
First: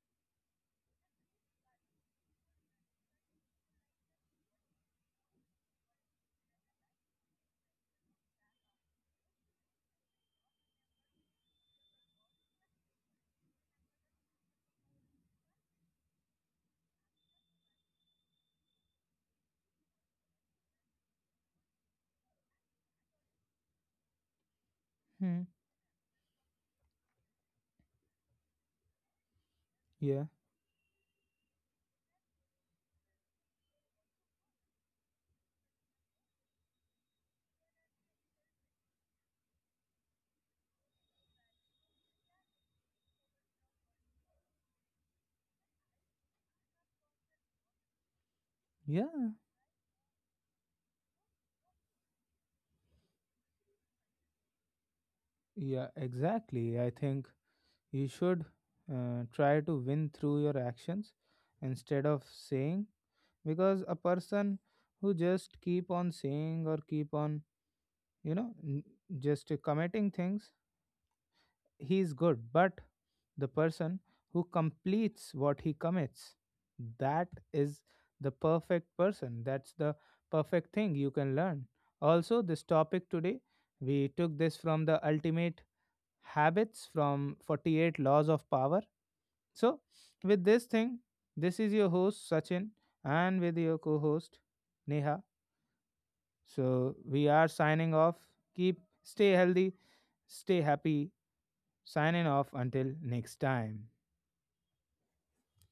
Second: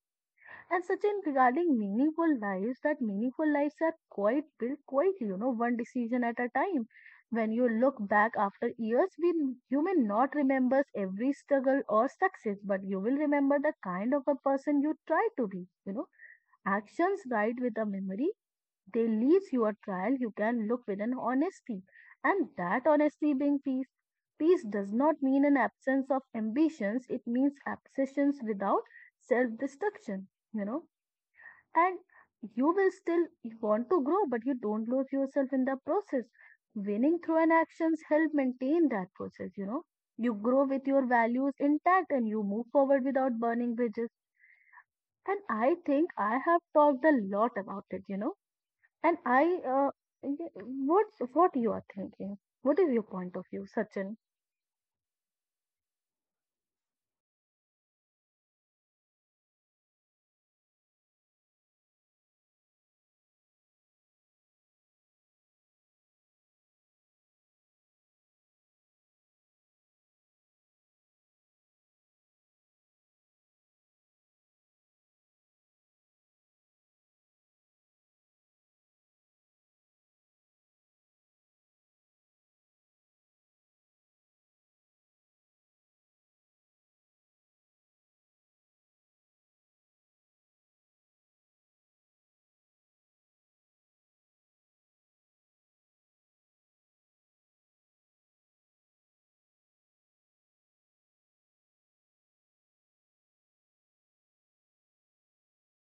S2: And Sachin, regarding meaningful lives, that meaningful lives are quite built quietly, one decision at a time. When you look back after years, you may not remember every struggle or success, but you will remember the kind of a person you try to be. Actions guide with a memory. They leaves your trial. You can look with an honesty, and that honesty being peace. Peace does not mean
S1: Hmm.
S2: an absence of ambitions. It means obsessions without self-destruction.
S1: Yeah,
S2: You know and you will still want to grow, but you don't lose yourself in the process. Winning through an actions help maintain that process. You grow with your values intact, and you move forward without burning bridges. And I think I have talked a lot about it. And
S1: yeah,
S2: I uh, what you are thinking. What is your point of view, Sachin?
S1: yeah, exactly. I think you should try to win through your actions instead of saying, because a person who just keep on saying or keep on, you know, n- just committing things, he is good, but the person who completes what he commits, that is the perfect person. That's the perfect thing you can learn. Also, this topic today, we took this from the ultimate habits from 48 laws of power. So, with this thing, this is your host Sachin and with your co host Neha. So, we are signing off. Keep stay healthy, stay happy, signing off until next time.